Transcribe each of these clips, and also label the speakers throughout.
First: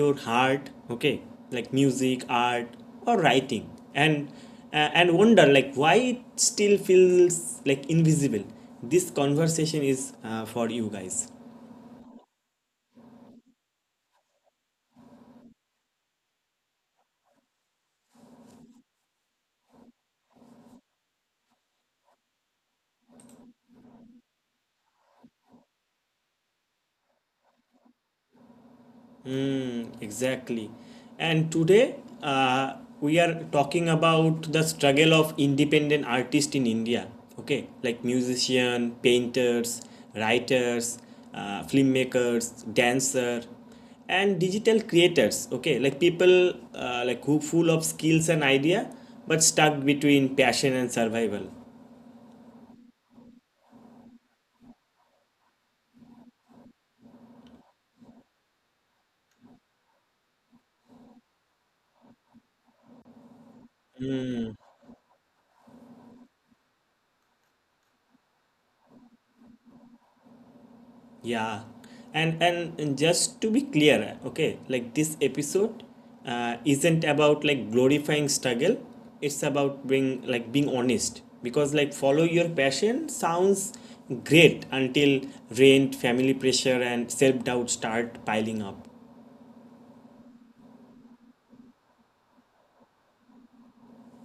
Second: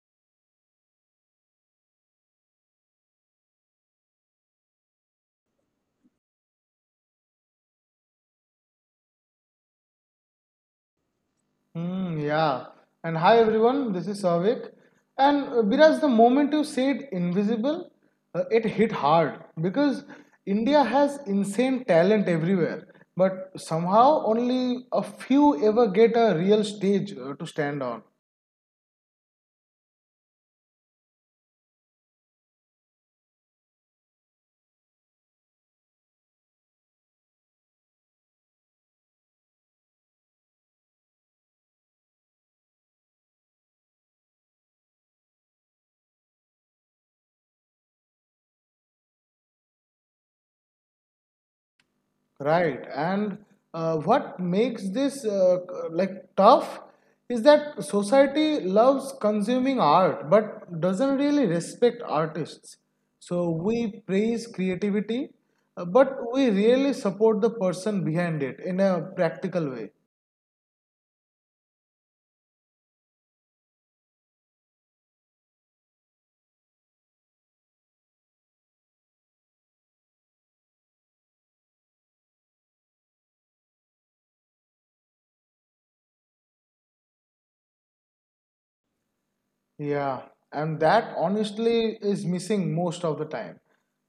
Speaker 1: your heart, okay, like music, art, or writing, and and wonder like why it still feels like invisible. This conversation is for you guys.
Speaker 2: Mm, yeah. And hi everyone, this is Savik. And Biraj, the moment you said invisible, it hit hard because India has insane talent everywhere, but somehow only a few ever get a real stage to stand on.
Speaker 1: Mm, exactly. And today uh, we are talking about the struggle of independent artists in India. Okay, like musician, painters, writers, filmmakers, dancer, and digital creators. Okay, like people like who full of skills and idea, but stuck between passion and survival.
Speaker 2: Right. And what makes this like tough is that society loves consuming art but doesn't really respect artists. So we praise creativity, but we really support the person behind it in a practical way.
Speaker 1: Yeah, and just to be clear, okay, like this episode isn't about like glorifying struggle. It's about being like being honest because like follow your passion sounds great until rent, family pressure, and self doubt start piling up.
Speaker 2: Yeah, and that honestly is missing most of the time.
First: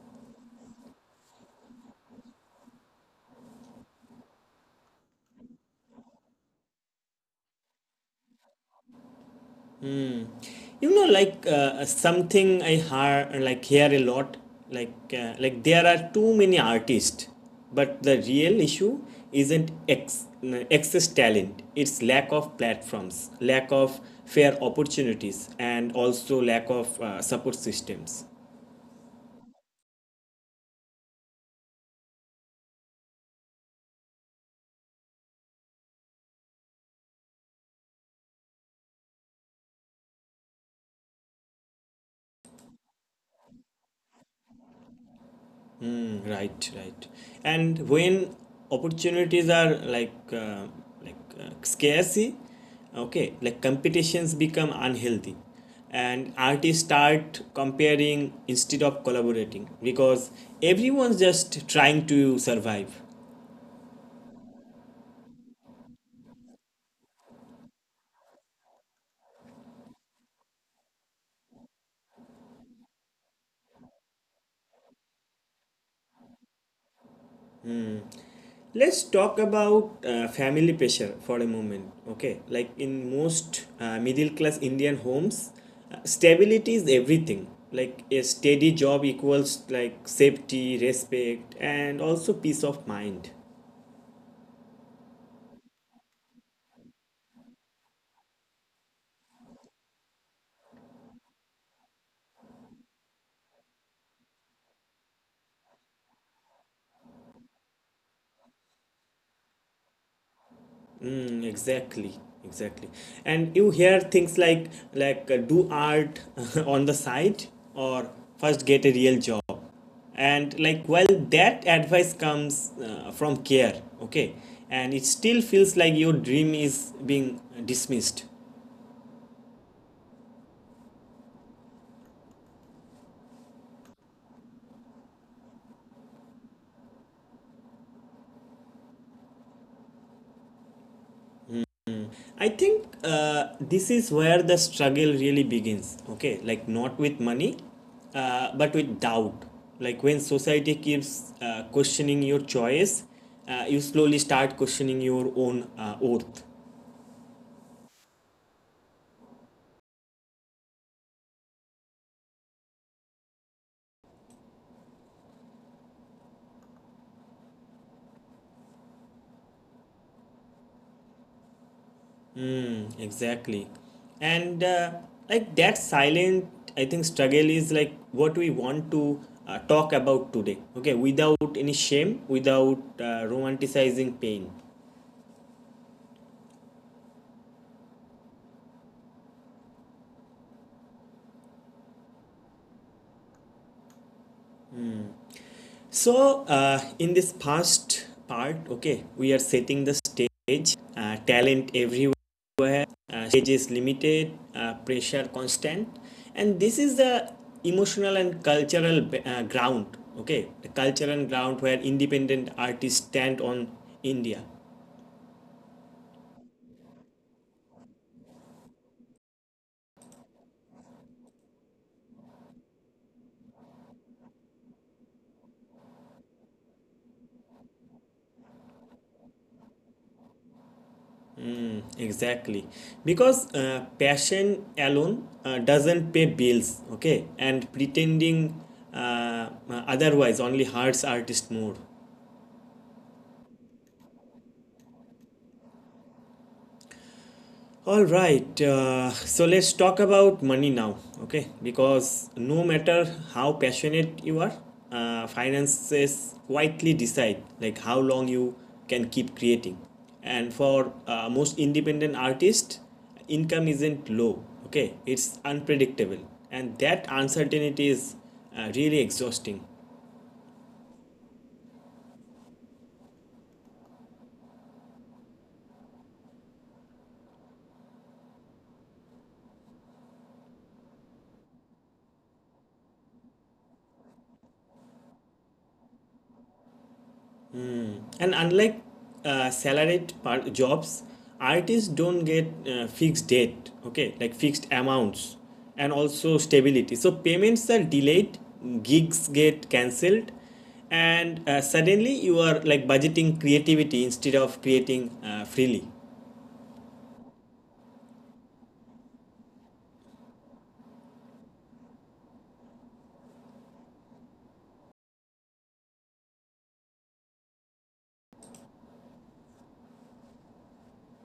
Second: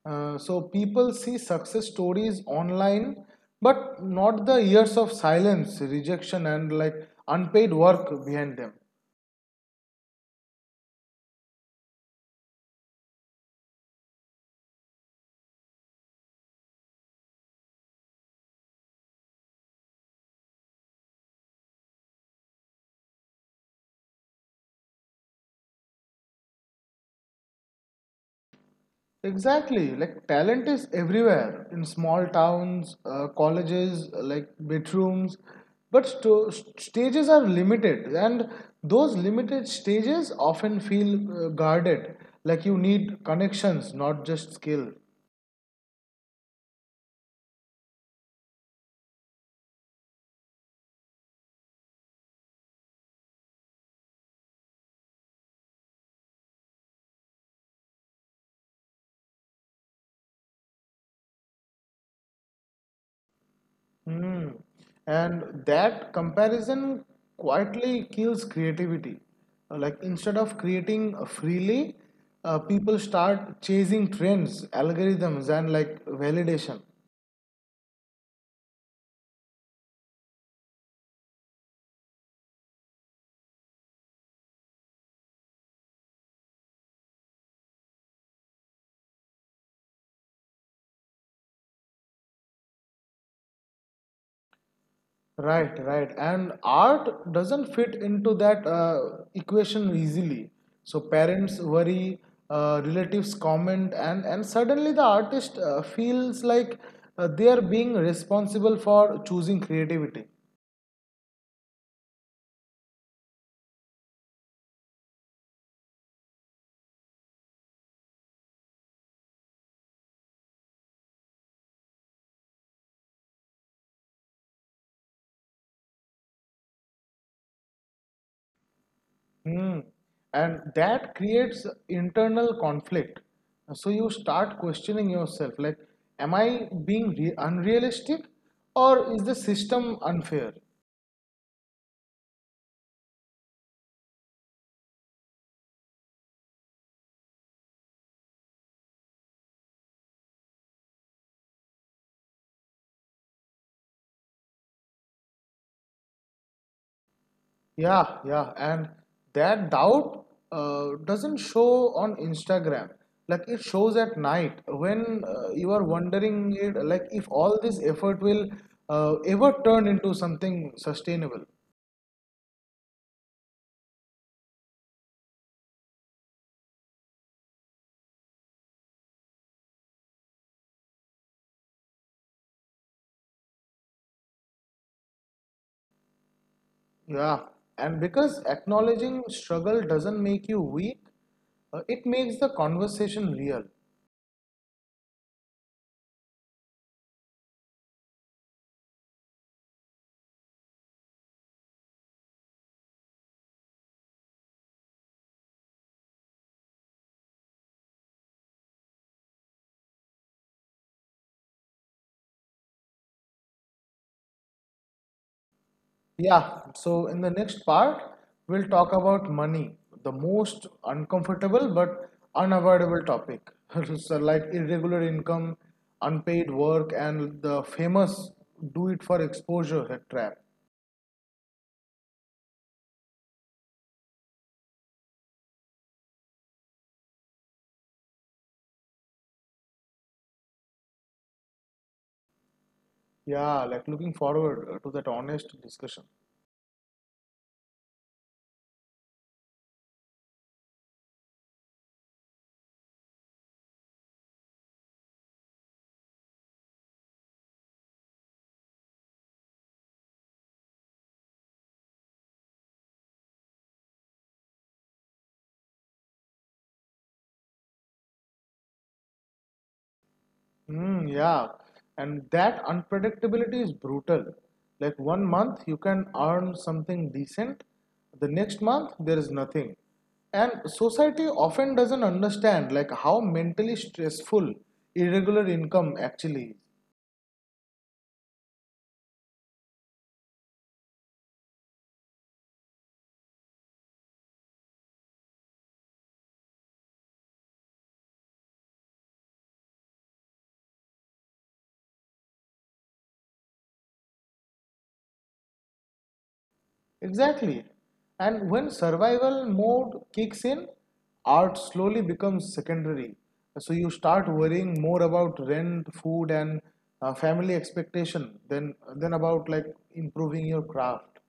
Speaker 2: So people see success stories online, but not the years of silence, rejection, and like unpaid work behind them.
Speaker 1: You know like something I hear a lot like there are too many artists but the real issue isn't ex- excess talent, it's lack of platforms, lack of fair opportunities, and also lack of support systems.
Speaker 2: Exactly, like talent is everywhere in small towns, colleges, like bedrooms, but stages are limited, and those limited stages often feel guarded. Like you need connections, not just skill.
Speaker 1: Mm, right. And when opportunities are like scarcity, okay, like competitions become unhealthy, and artists start comparing instead of collaborating because everyone's just trying to survive.
Speaker 2: Hmm. And that comparison quietly kills creativity. Like instead of creating freely, people start chasing trends, algorithms, and like validation.
Speaker 1: Let's talk about family pressure for a moment. Okay, like in most middle class Indian homes, stability is everything. Like a steady job equals like safety, respect, and also peace of mind.
Speaker 2: Right, right. And art doesn't fit into that equation easily. So parents worry, relatives comment, and suddenly the artist feels like they are being responsible for choosing creativity.
Speaker 1: Mm, exactly, and you hear things like do art on the side, or first get a real job. And like well, that advice comes from care, okay, and it still feels like your dream is being dismissed.
Speaker 2: Hmm. And that creates internal conflict. So you start questioning yourself like, am I being unrealistic or is the system unfair?
Speaker 1: I think this is where the struggle really begins. Okay, like not with money, but with doubt. Like when society keeps questioning your choice, you slowly start questioning your own worth.
Speaker 2: Yeah, yeah. And that doubt doesn't show on Instagram. Like it shows at night when you are wondering it, like if all this effort will ever turn into something sustainable.
Speaker 1: Hmm, exactly, and like that silent, I think struggle is like what we want to talk about today. Okay, without any shame, without romanticizing pain.
Speaker 2: Yeah, and because acknowledging struggle doesn't make you weak, it makes the conversation real.
Speaker 1: So, in this past part, okay, we are setting the stage, talent everywhere, stage is limited, pressure constant, and this is the emotional and cultural ground, okay, the cultural ground where independent artists stand on India.
Speaker 2: Yeah, so in the next part, we'll talk about money, the most uncomfortable but unavoidable topic. So, like irregular income, unpaid work, and the famous do it for exposure trap.
Speaker 1: Exactly, because passion alone doesn't pay bills, okay, and pretending otherwise only hurts artists more.
Speaker 2: Yeah, like looking forward to that honest discussion.
Speaker 1: All right, so let's talk about money now, okay? Because no matter how passionate you are, finances quietly decide like how long you can keep creating. And for most independent artists, income isn't low, okay? It's unpredictable, and that uncertainty is really exhausting.
Speaker 2: Mm, yeah, and that unpredictability is brutal. Like one month you can earn something decent, the next month there is nothing. And society often doesn't understand like how mentally stressful irregular income actually is.
Speaker 1: And unlike jobs, artists don't get fixed date, okay, like fixed amounts and also stability. So payments are delayed, gigs get cancelled, and suddenly you are like budgeting creativity instead of creating freely.
Speaker 2: Exactly. And when survival mode kicks in, art slowly becomes secondary. So you start worrying more about rent, food, and family expectation than about like improving your craft.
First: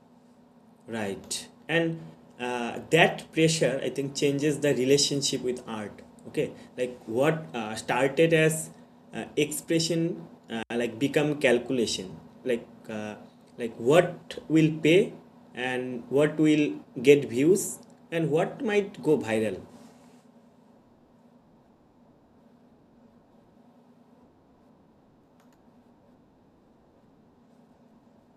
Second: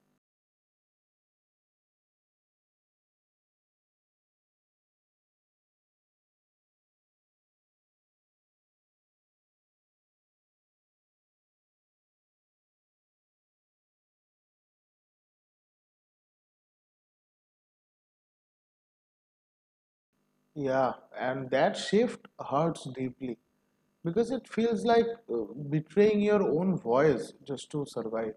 Speaker 1: Right, and that pressure I think changes the relationship with art, okay, like what started as expression like become calculation, like uh, like what will pay, and what will get views, and what might go viral.
Speaker 2: Yeah, and that shift hurts deeply because it feels like uh, betraying your own voice just to survive.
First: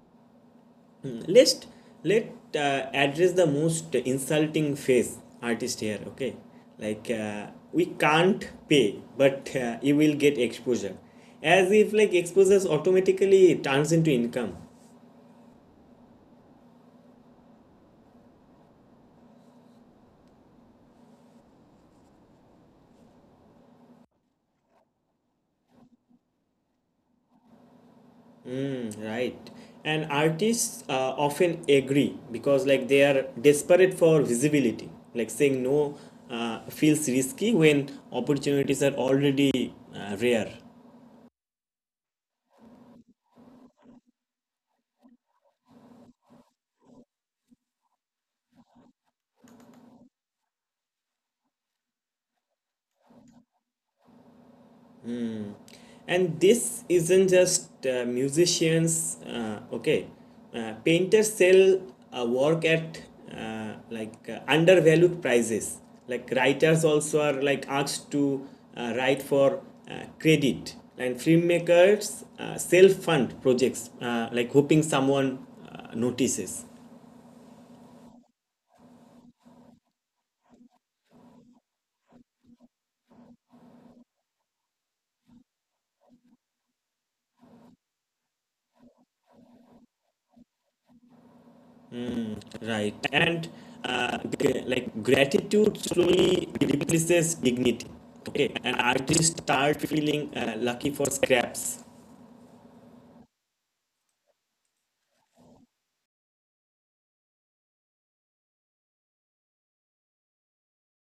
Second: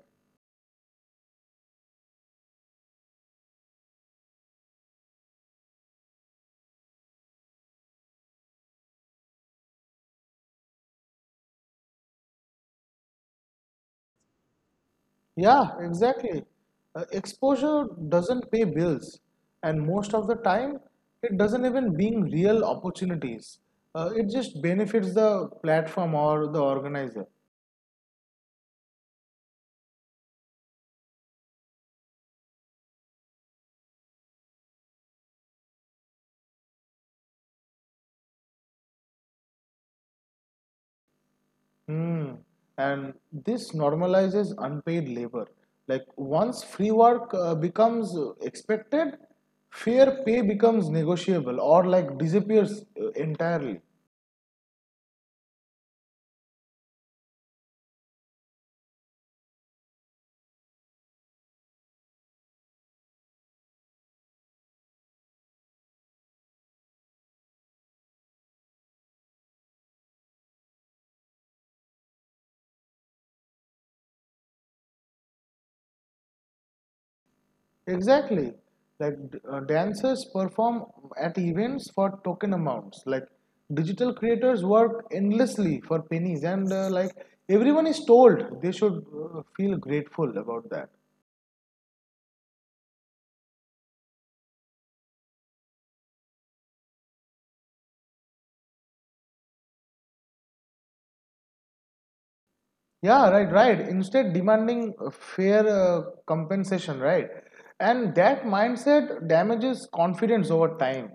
Speaker 1: Let's let uh, address the most insulting phase artist here, okay, like we can't pay but you will get exposure, as if like exposures automatically turns into income.
Speaker 2: Yeah, exactly. Exposure doesn't pay bills, and most of the time, it doesn't even bring real opportunities. It just benefits the platform or the organizer.
Speaker 1: Mm, right, and artists often agree because like they are desperate for visibility, like saying no feels risky when opportunities are already rare.
Speaker 2: Hmm. And this normalizes unpaid labor. Like once free work becomes expected, fair pay becomes negotiable or like disappears entirely.
Speaker 1: And this isn't just musicians, okay, painters sell work at undervalued prices, like writers also are like asked to write for credit, and filmmakers self-fund projects like hoping someone notices.
Speaker 2: Exactly. Like dancers perform at events for token amounts. Like digital creators work endlessly for pennies, and like everyone is told they should feel grateful about that.
Speaker 1: Right. And uh, like gratitude slowly replaces dignity. Okay. And artists start feeling lucky for scraps.
Speaker 2: Yeah, right, right. Instead, demanding fair compensation, right? And that mindset damages confidence over time.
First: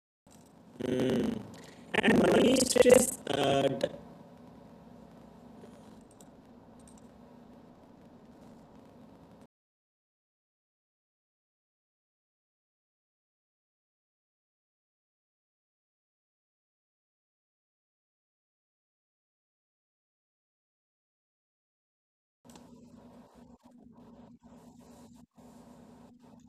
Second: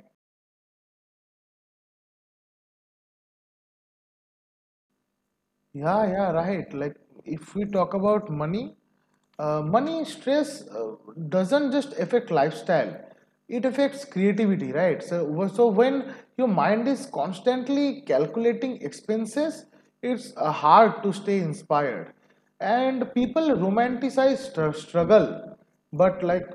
Speaker 1: And money stress,
Speaker 2: Yeah, yeah, right. Like if we talk about money, money stress doesn't just affect lifestyle. It affects creativity, right? So, so when your mind is constantly calculating expenses, it's hard to stay inspired. And people romanticize struggle, but like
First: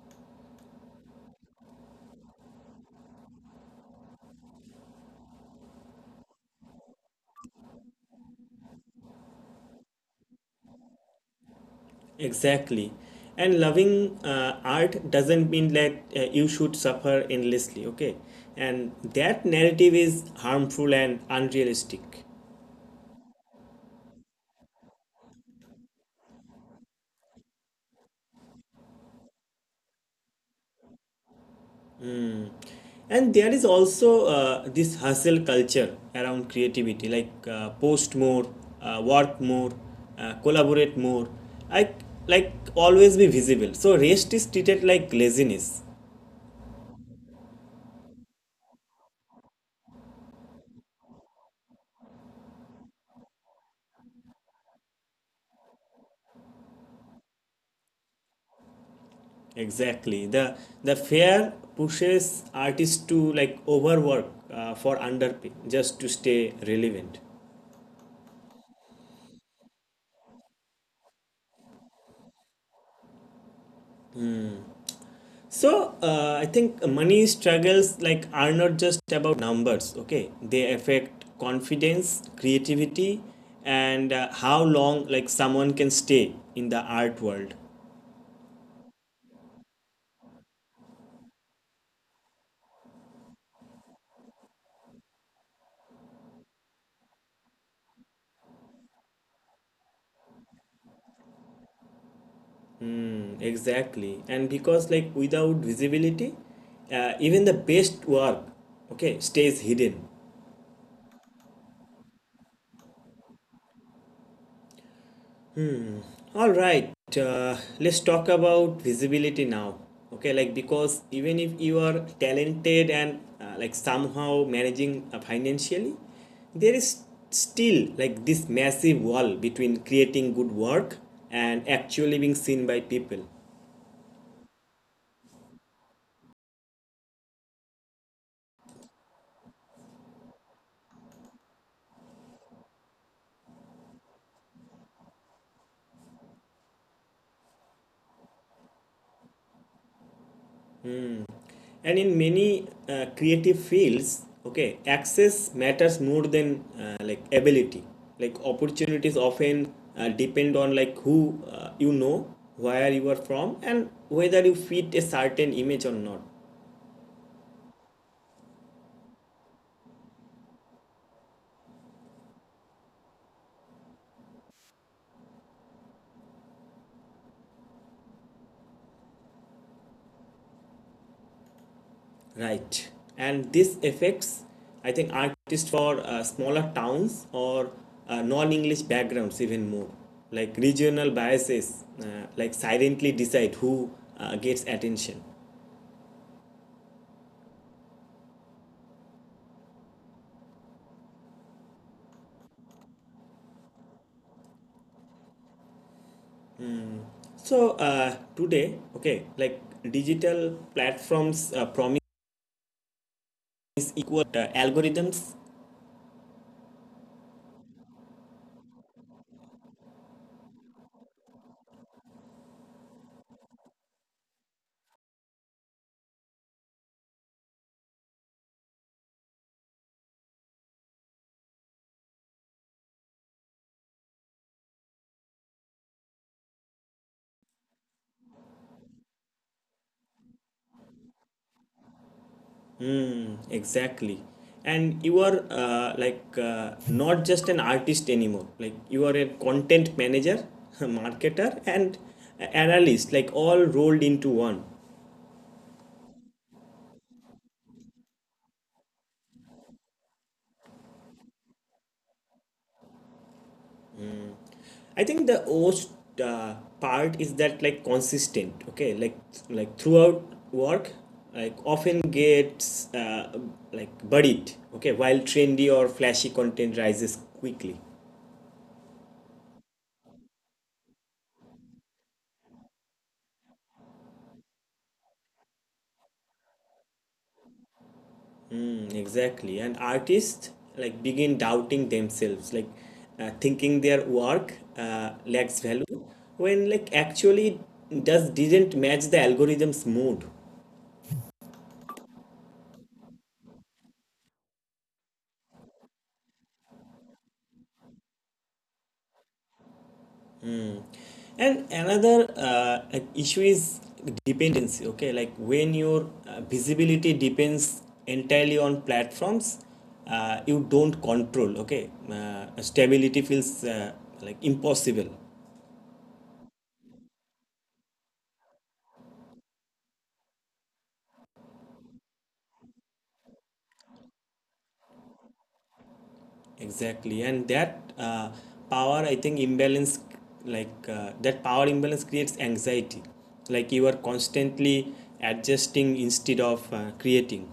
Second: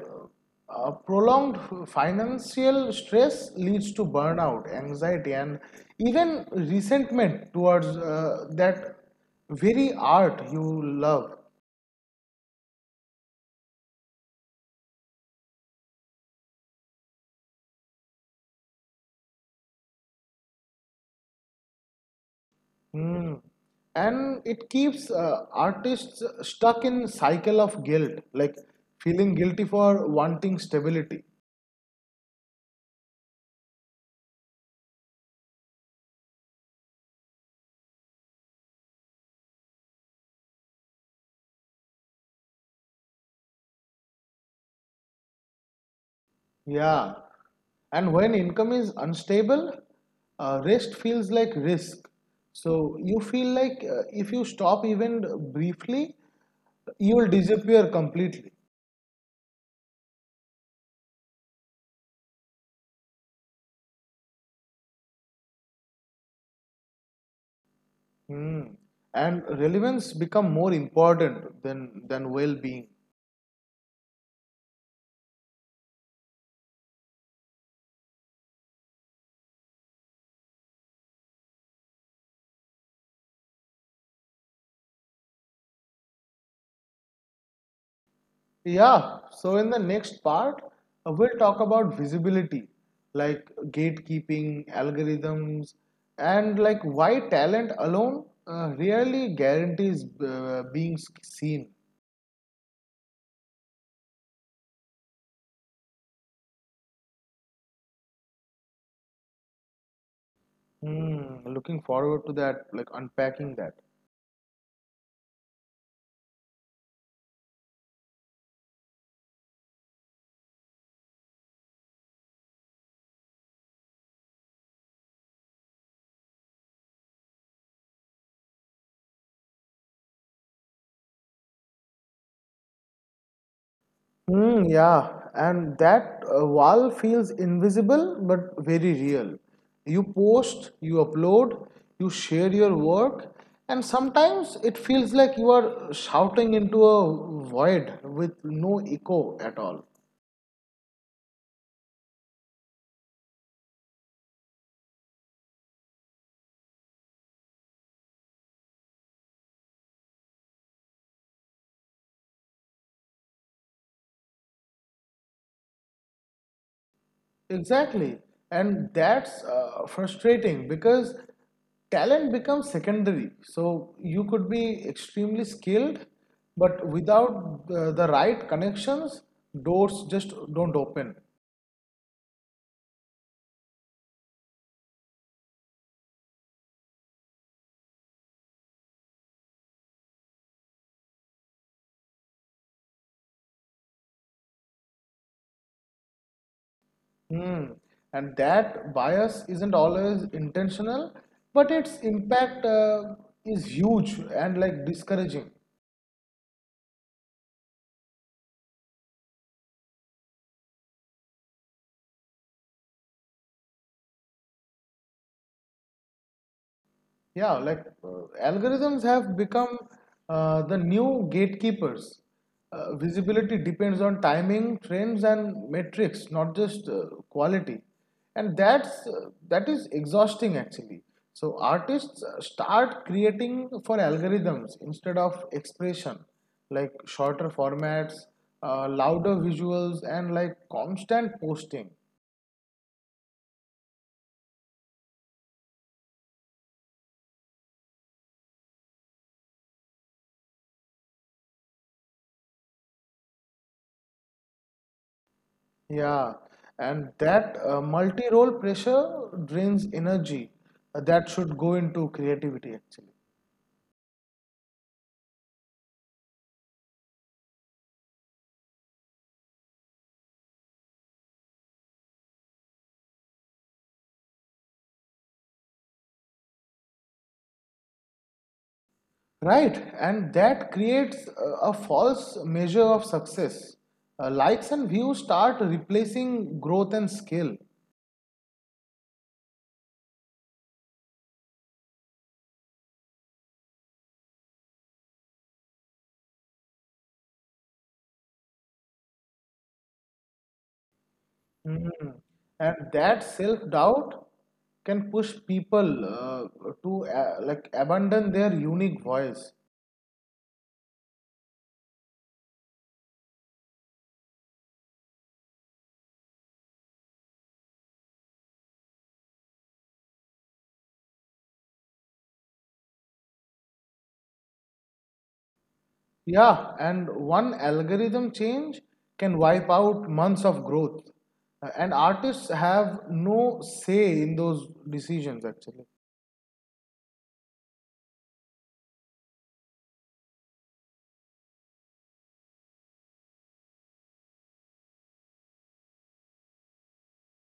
Speaker 2: prolonged financial stress leads to burnout, anxiety, and even resentment towards that very art you love.
Speaker 1: exactly. And loving art doesn't mean that you should suffer endlessly. Okay. And that narrative is harmful and unrealistic.
Speaker 2: Hmm. And it keeps artists stuck in cycle of guilt, like feeling guilty for wanting stability,
Speaker 1: And there is also this hustle culture around creativity, like post more, work more, collaborate more, like like always be visible. So rest is treated like laziness.
Speaker 2: Yeah. And when income is unstable, rest feels like risk. So you feel like if you stop even briefly, you will disappear completely.
Speaker 1: Exactly. The fear pushes artists to like overwork for underpay just to stay relevant.
Speaker 2: Hmm. And relevance become more important than well-being.
Speaker 1: So I think money struggles like are not just about numbers. Okay, they affect confidence, creativity, and how long like someone can stay in the art world.
Speaker 2: Yeah, so in the next part, we'll talk about visibility, like gatekeeping, algorithms, and like why talent alone really guarantees being seen.
Speaker 1: Mm, exactly, and because like without visibility, even the best work, okay, stays hidden.
Speaker 2: Hmm, looking forward to that, like unpacking that.
Speaker 1: All right, let's talk about visibility now. Okay, like because even if you are talented and like somehow managing financially, there is still like this massive wall between creating good work and actually being seen by people.
Speaker 2: Mm, yeah, and that wall feels invisible but very real. You post, you upload, you share your work, and sometimes it feels like you are shouting into a void with no echo at all.
Speaker 1: And in many creative fields, okay, access matters more than like ability, like opportunities often depend on like who you know, where you are from, and whether you fit a certain image or not.
Speaker 2: Exactly, and that's frustrating because talent becomes secondary. So you could be extremely skilled, but without the right connections, doors just don't open.
Speaker 1: Right, and this affects I think artists for smaller towns or non-english backgrounds even more, like regional biases like silently decide who gets attention.
Speaker 2: Hmm. And that bias isn't always intentional, but its impact is huge and like discouraging.
Speaker 1: So today, okay, like digital platforms promise equal algorithms.
Speaker 2: Yeah, like algorithms have become the new gatekeepers. Visibility depends on timing, trends, and metrics, not just quality. And that's that is exhausting actually. So artists start creating for algorithms instead of expression, like shorter formats, louder visuals, and like constant posting.
Speaker 1: Exactly, and you are not just an artist anymore. Like you are a content manager, a marketer, and analyst, like all rolled into one.
Speaker 2: Yeah, and that multi-role pressure drains energy that should go into creativity actually.
Speaker 1: I think the worst part is that like consistent, okay, like throughout work, like often gets like buried, okay, while trendy or flashy content rises quickly.
Speaker 2: Right, and that creates a false measure of success. Likes and views start replacing growth and skill.
Speaker 1: Mm, exactly, and artists like begin doubting themselves, like thinking their work lacks value when like actually it does didn't match the algorithm's mood.
Speaker 2: Mhm. And that self-doubt can push people to like abandon their unique voice
Speaker 1: And another like issue is dependency. Okay, like when your visibility depends entirely on platforms, you don't control. Okay, stability feels like impossible.
Speaker 2: Yeah, and one algorithm change can wipe out months of growth. And artists have no say in those decisions, actually.
Speaker 1: Exactly, and that power, I think, imbalance like that power imbalance creates anxiety. Like you are constantly adjusting instead of creating.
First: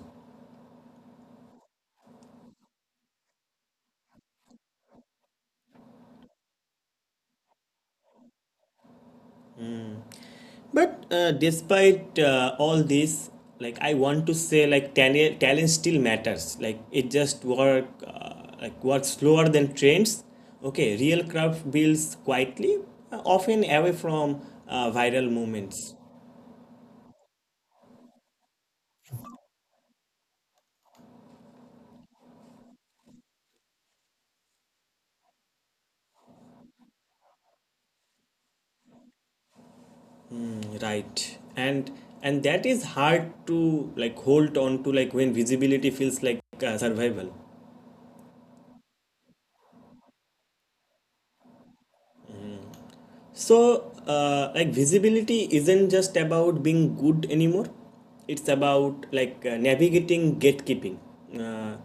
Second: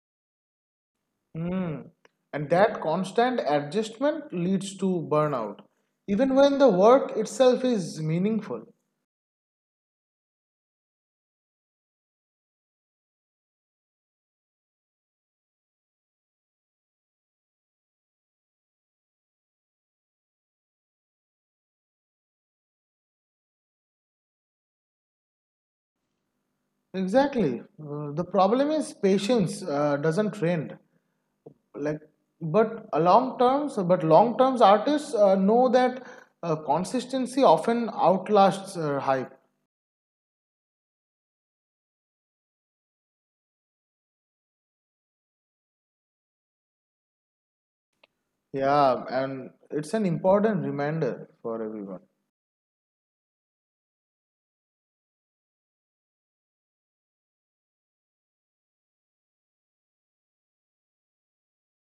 Speaker 2: Mm. And that constant adjustment leads to burnout, even when the work itself is meaningful.
Speaker 1: But despite all this, like I want to say, like talent still matters. Like it just work, like works slower than trends. Okay, real craft builds quietly, often away from viral movements.
Speaker 2: Exactly. The problem is patience doesn't trend. Like, but long terms artists know that consistency often outlasts hype.
Speaker 1: Mm, right, and that is hard to like hold on to, like when visibility feels like survival.
Speaker 2: Yeah, and it's an important reminder for everyone.
Speaker 1: So, like visibility isn't just about being good anymore. It's about like navigating gatekeeping, uh,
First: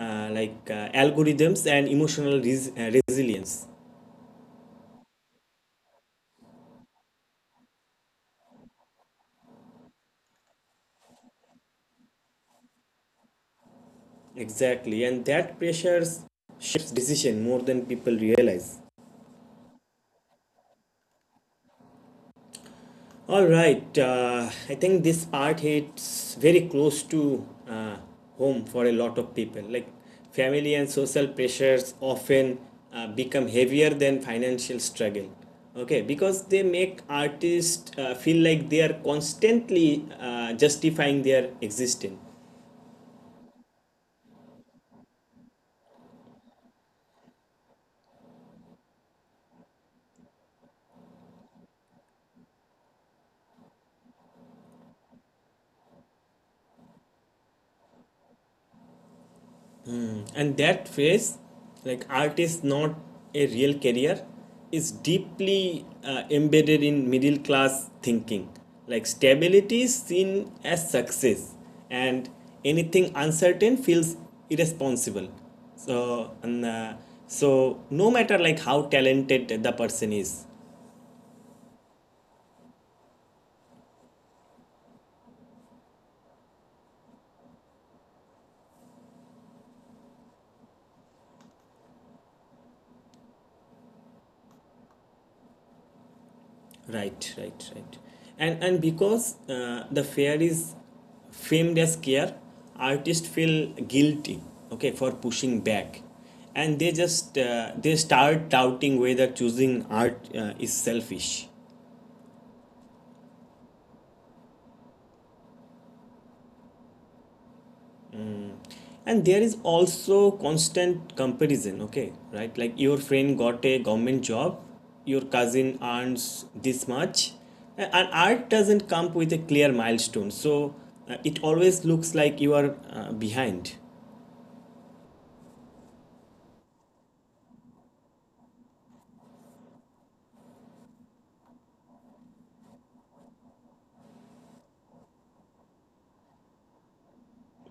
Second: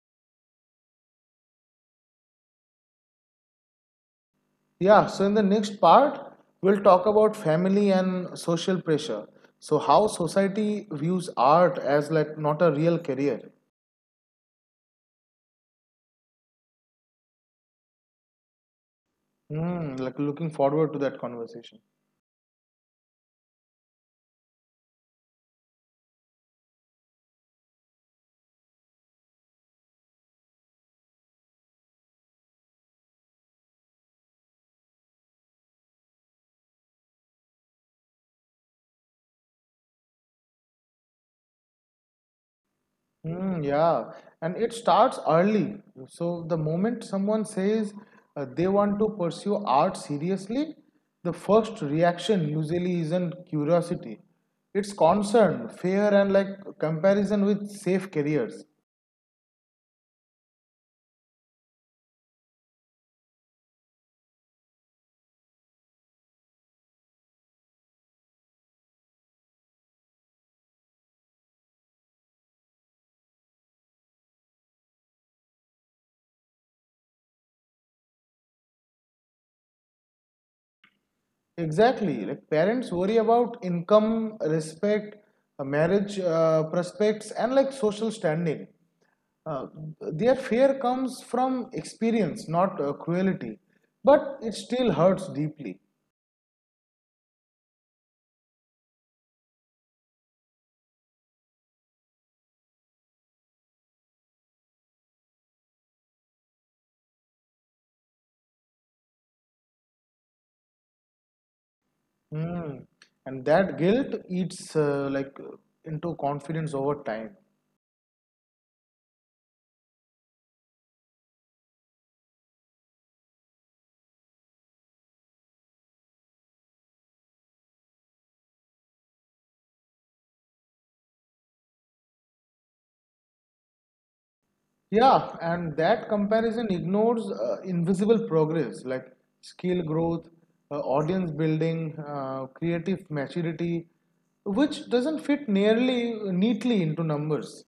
Speaker 1: algorithms and emotional resilience.
Speaker 2: Yeah, so in the next part, we'll talk about family and social pressure. So how society views art as like not a real career.
Speaker 1: Exactly, and that pressures shapes decision more than people realize.
Speaker 2: Hmm, like looking forward to that conversation.
Speaker 1: All right. I think this part hits very close to home for a lot of people. Like family and social pressures often become heavier than financial struggle. Okay, because they make artists feel like they are constantly justifying their existence.
Speaker 2: Mm, yeah, and it starts early. So the moment someone says they want to pursue art seriously, the first reaction usually isn't curiosity. It's concern, fear, and like comparison with safe careers.
Speaker 1: Mm. And that phrase, like art is not a real career, is deeply embedded in middle class thinking. Like stability is seen as success, and anything uncertain feels irresponsible. So, and, so no matter like how talented the person is,
Speaker 2: Exactly. Like parents worry about income, respect, marriage prospects, and like social standing. Uh, their fear comes from experience, not cruelty, but it still hurts deeply.
Speaker 1: right. And because the fair is famed as care, artists feel guilty, okay, for pushing back, and they start doubting whether choosing art is selfish.
Speaker 2: Hmm. And that guilt eats like into confidence over time.
Speaker 1: And there is also constant comparison, okay, right? Like your friend got a government job, your cousin earns this much, and art doesn't come with a clear milestone, so it always looks like you are behind.
Speaker 2: Yeah, and that comparison ignores invisible progress like skill growth, audience building, creative maturity, which doesn't fit nearly neatly into numbers.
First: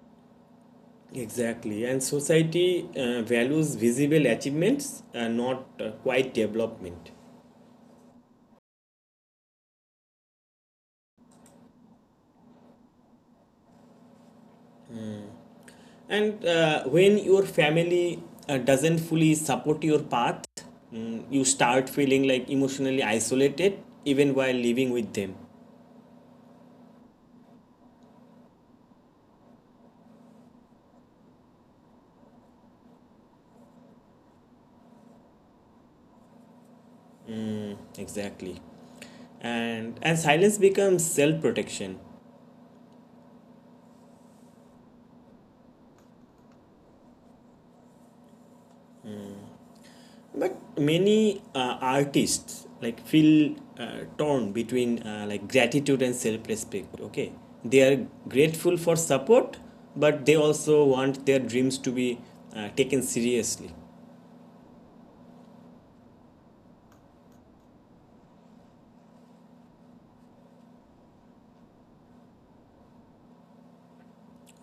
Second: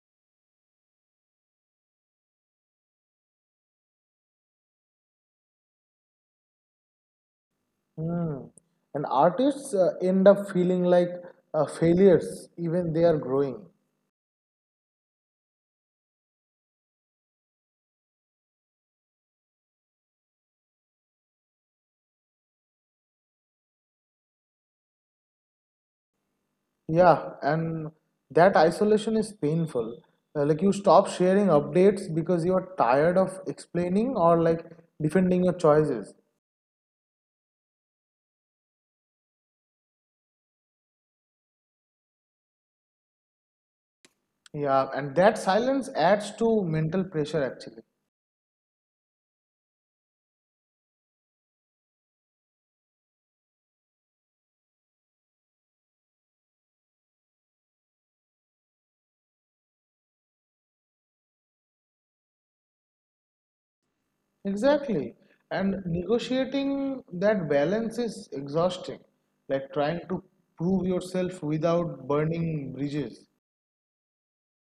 Speaker 1: Exactly, and society values visible achievements, not quiet development.
Speaker 2: Hmm. And artists end up feeling like failures even they are growing.
Speaker 1: And when your family doesn't fully support your path, mm, you start feeling like emotionally isolated even while living with them.
Speaker 2: Yeah, and that isolation is painful. Like you stop sharing updates because you are tired of explaining or like defending your choices.
Speaker 1: Exactly. And silence becomes self protection.
Speaker 2: Yeah, and that silence adds to mental pressure actually.
Speaker 1: But many artists like feel torn between like gratitude and self-respect. Okay, they are grateful for support, but they also want their dreams to be taken seriously,
Speaker 2: Exactly. And negotiating that balance is exhausting, like trying to prove yourself without burning bridges.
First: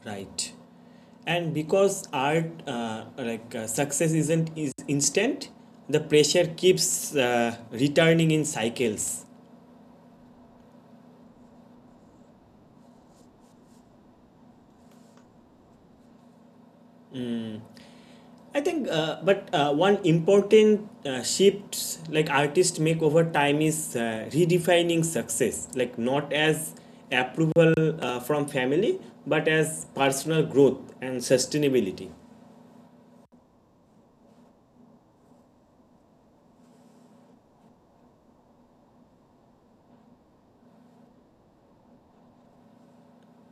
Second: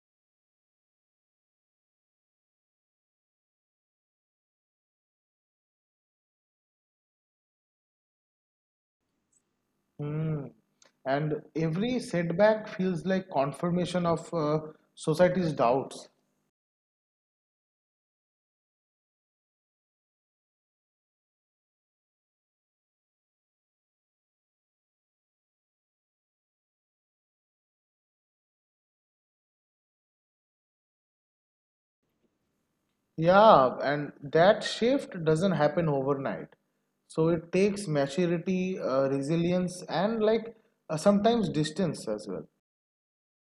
Speaker 1: right? And because art like success isn't is instant, the pressure keeps returning in cycles.
Speaker 2: Hmm. And every setback feels like confirmation of society's doubts.
Speaker 1: I think, but one important shift like artists make over time is redefining success, like not as approval from family, but as personal growth and sustainability.
Speaker 2: Yeah, and that shift doesn't happen overnight. So it takes maturity, resilience, and like sometimes distance as well.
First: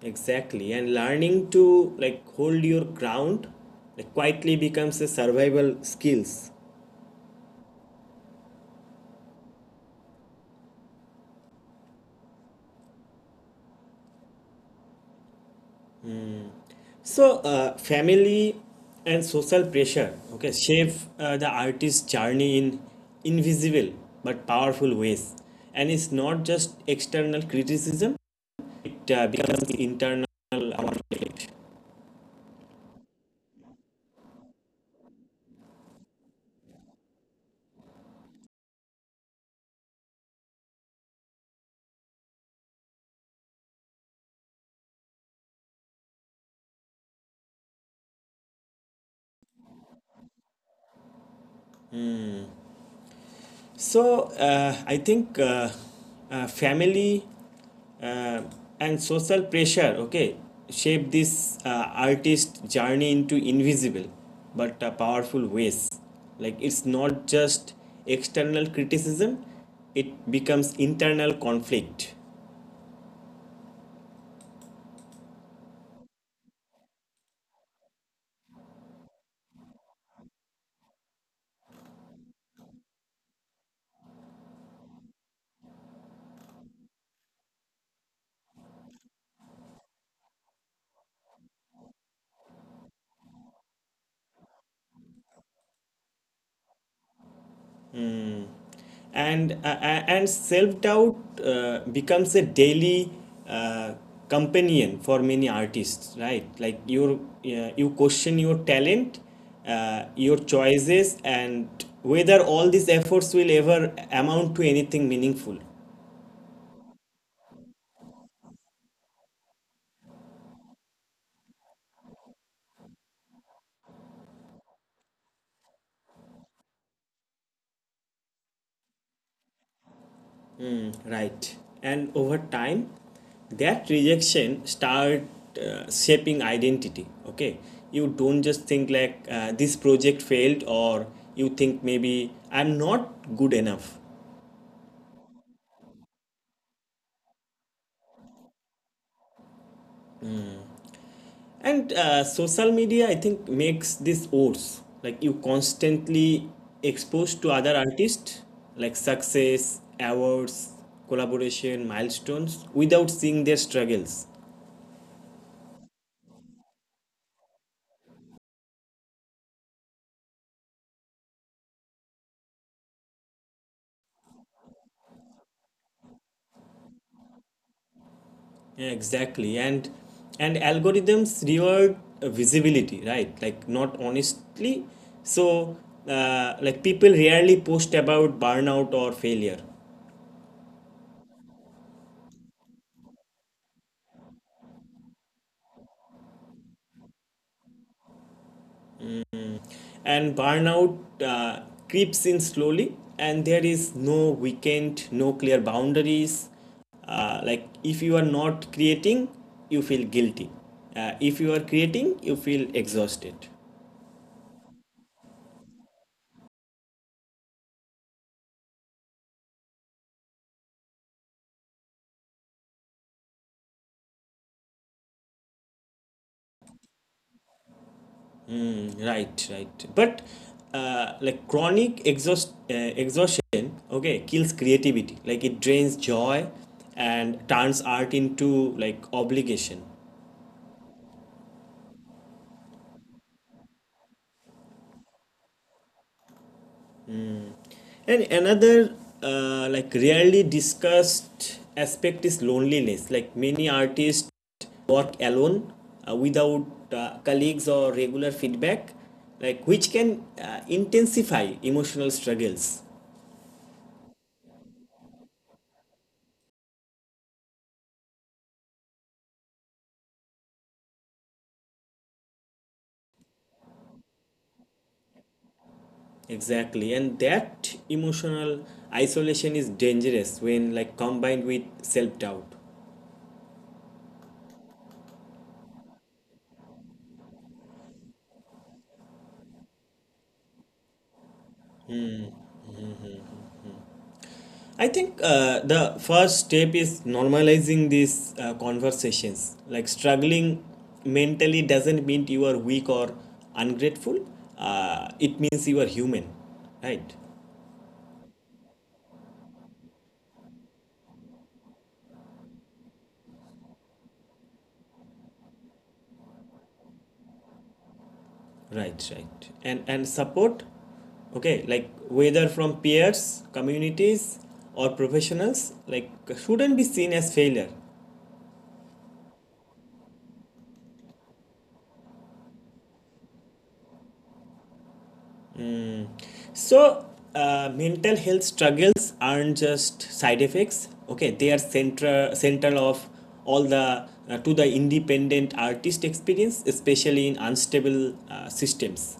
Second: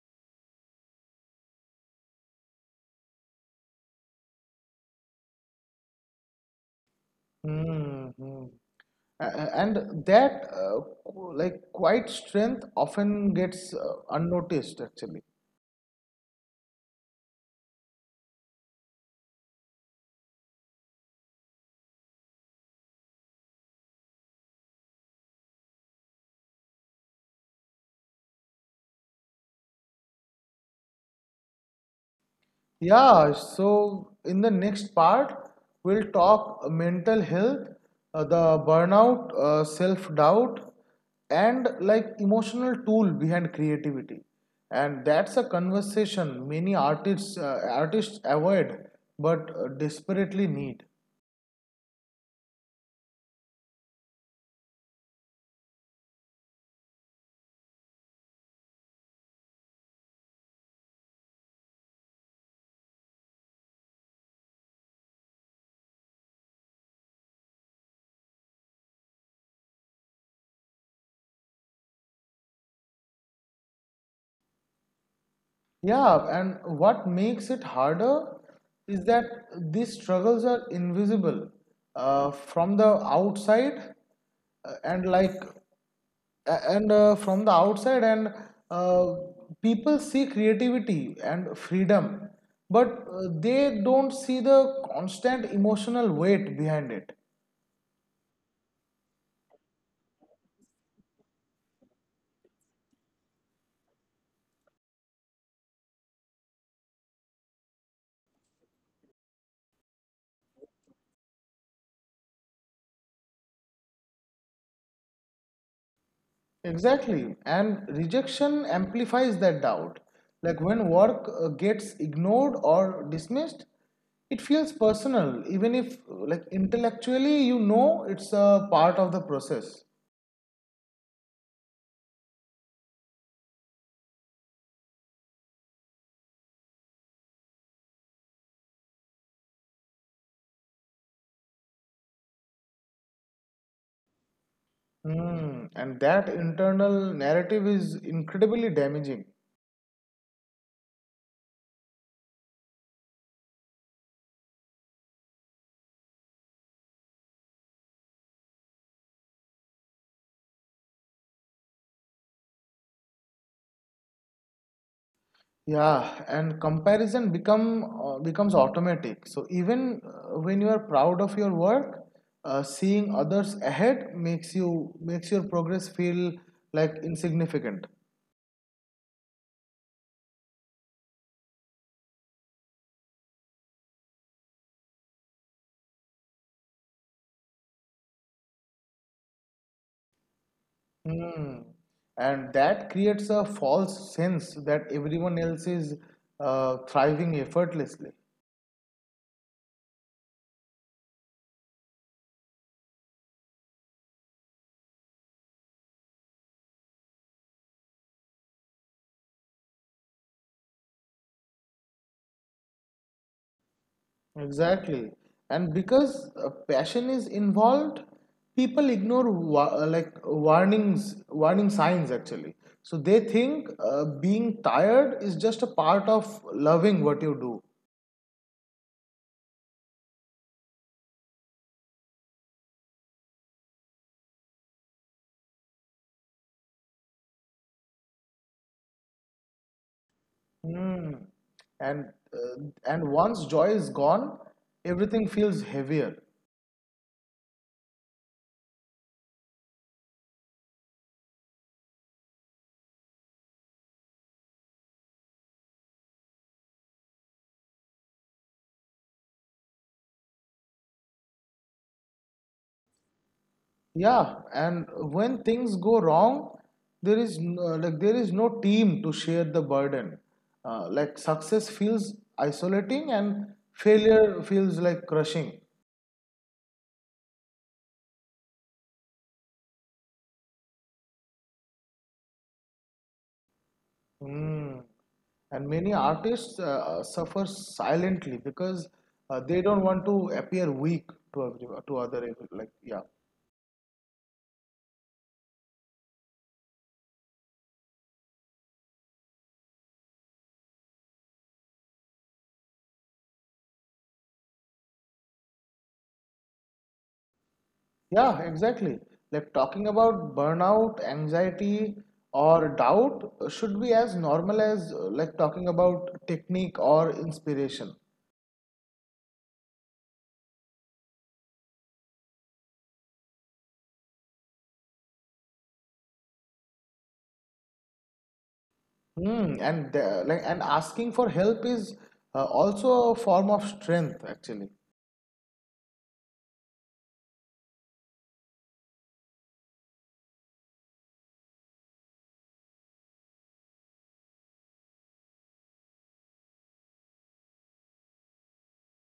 Speaker 1: Exactly, and learning to like hold your ground, like quietly becomes a survival skills.
Speaker 2: Hmm, hmm. And that, uh, like, quiet strength often gets unnoticed actually.
Speaker 1: So, family and social pressure, okay, shape the artist's journey in invisible but powerful ways. And it's not just external criticism, it becomes internal conflict.
Speaker 2: Yeah, so in the next part, we'll talk mental health, the burnout, self-doubt, and like emotional tool behind creativity. And that's a conversation many artists avoid but desperately need.
Speaker 1: So, I think family uh, and social pressure, okay, shape this artist journey into invisible but powerful ways. Like, it's not just external criticism, it becomes internal conflict.
Speaker 2: Yeah, and what makes it harder is that these struggles are invisible from the outside, and like a- and from the outside, and uh, people see creativity and freedom, but they don't see the constant emotional weight behind it.
Speaker 1: And self doubt becomes a daily uh, companion for many artists, right? Like you question your talent, your choices and whether all these efforts will ever amount to anything meaningful.
Speaker 2: Exactly. And rejection amplifies that doubt. Like when work gets ignored or dismissed, it feels personal, even if like intellectually you know it's a part of the process.
Speaker 1: Right. And over time that rejection start shaping identity, okay? You don't just think like, this project failed, or you think maybe I'm not good enough.
Speaker 2: Hmm. And that internal narrative is incredibly damaging.
Speaker 1: And social media, I think, makes this worse. Like, you constantly exposed to other artists, like success awards, collaboration milestones without seeing their struggles.
Speaker 2: Yeah, and comparison become becomes automatic. So even when you are proud of your work, seeing others ahead makes your progress feel like insignificant.
Speaker 1: Yeah, exactly. And algorithms reward visibility, right? Like, not honestly. So, like, people rarely post about burnout or failure.
Speaker 2: Hmm. And that creates a false sense that everyone else is thriving effortlessly.
Speaker 1: And burnout creeps in slowly. And there is no weekend, no clear boundaries. Like, if you are not creating, you feel guilty. If you are creating, you feel exhausted.
Speaker 2: Exactly. And because passion is involved, people ignore warning signs actually. So they think being tired is just a part of loving what you do.
Speaker 1: Right, right. But, like, chronic exhaustion, okay, kills creativity. Like, it drains joy and turns art into like obligation.
Speaker 2: Hmm. And uh, and once joy is gone, everything feels heavier.
Speaker 1: And another like rarely discussed aspect is loneliness. Like, many artists work alone without colleagues or regular feedback, like which can intensify emotional struggles.
Speaker 2: Yeah, and when things go wrong, there is no team to share the burden. Like success feels isolating and failure feels like crushing.
Speaker 1: Exactly, and that emotional isolation is dangerous when like combined with self-doubt.
Speaker 2: Mm. And many artists suffer silently because they don't want to appear weak to everyone, to other ev- like yeah.
Speaker 1: I think the first step is normalizing these conversations. Like, struggling mentally doesn't mean you are weak or ungrateful. It means you are human, right?
Speaker 2: Yeah, exactly. Like talking about burnout, anxiety, or doubt should be as normal as like talking about technique or inspiration.
Speaker 1: Right, right. And support, okay, like whether from peers, communities or professionals, like shouldn't be seen as failure.
Speaker 2: Hmm. And asking for help is also a form of strength, actually.
Speaker 1: So, mental health struggles aren't just side effects. Okay, they are central of all the to the independent artist experience, especially in unstable systems.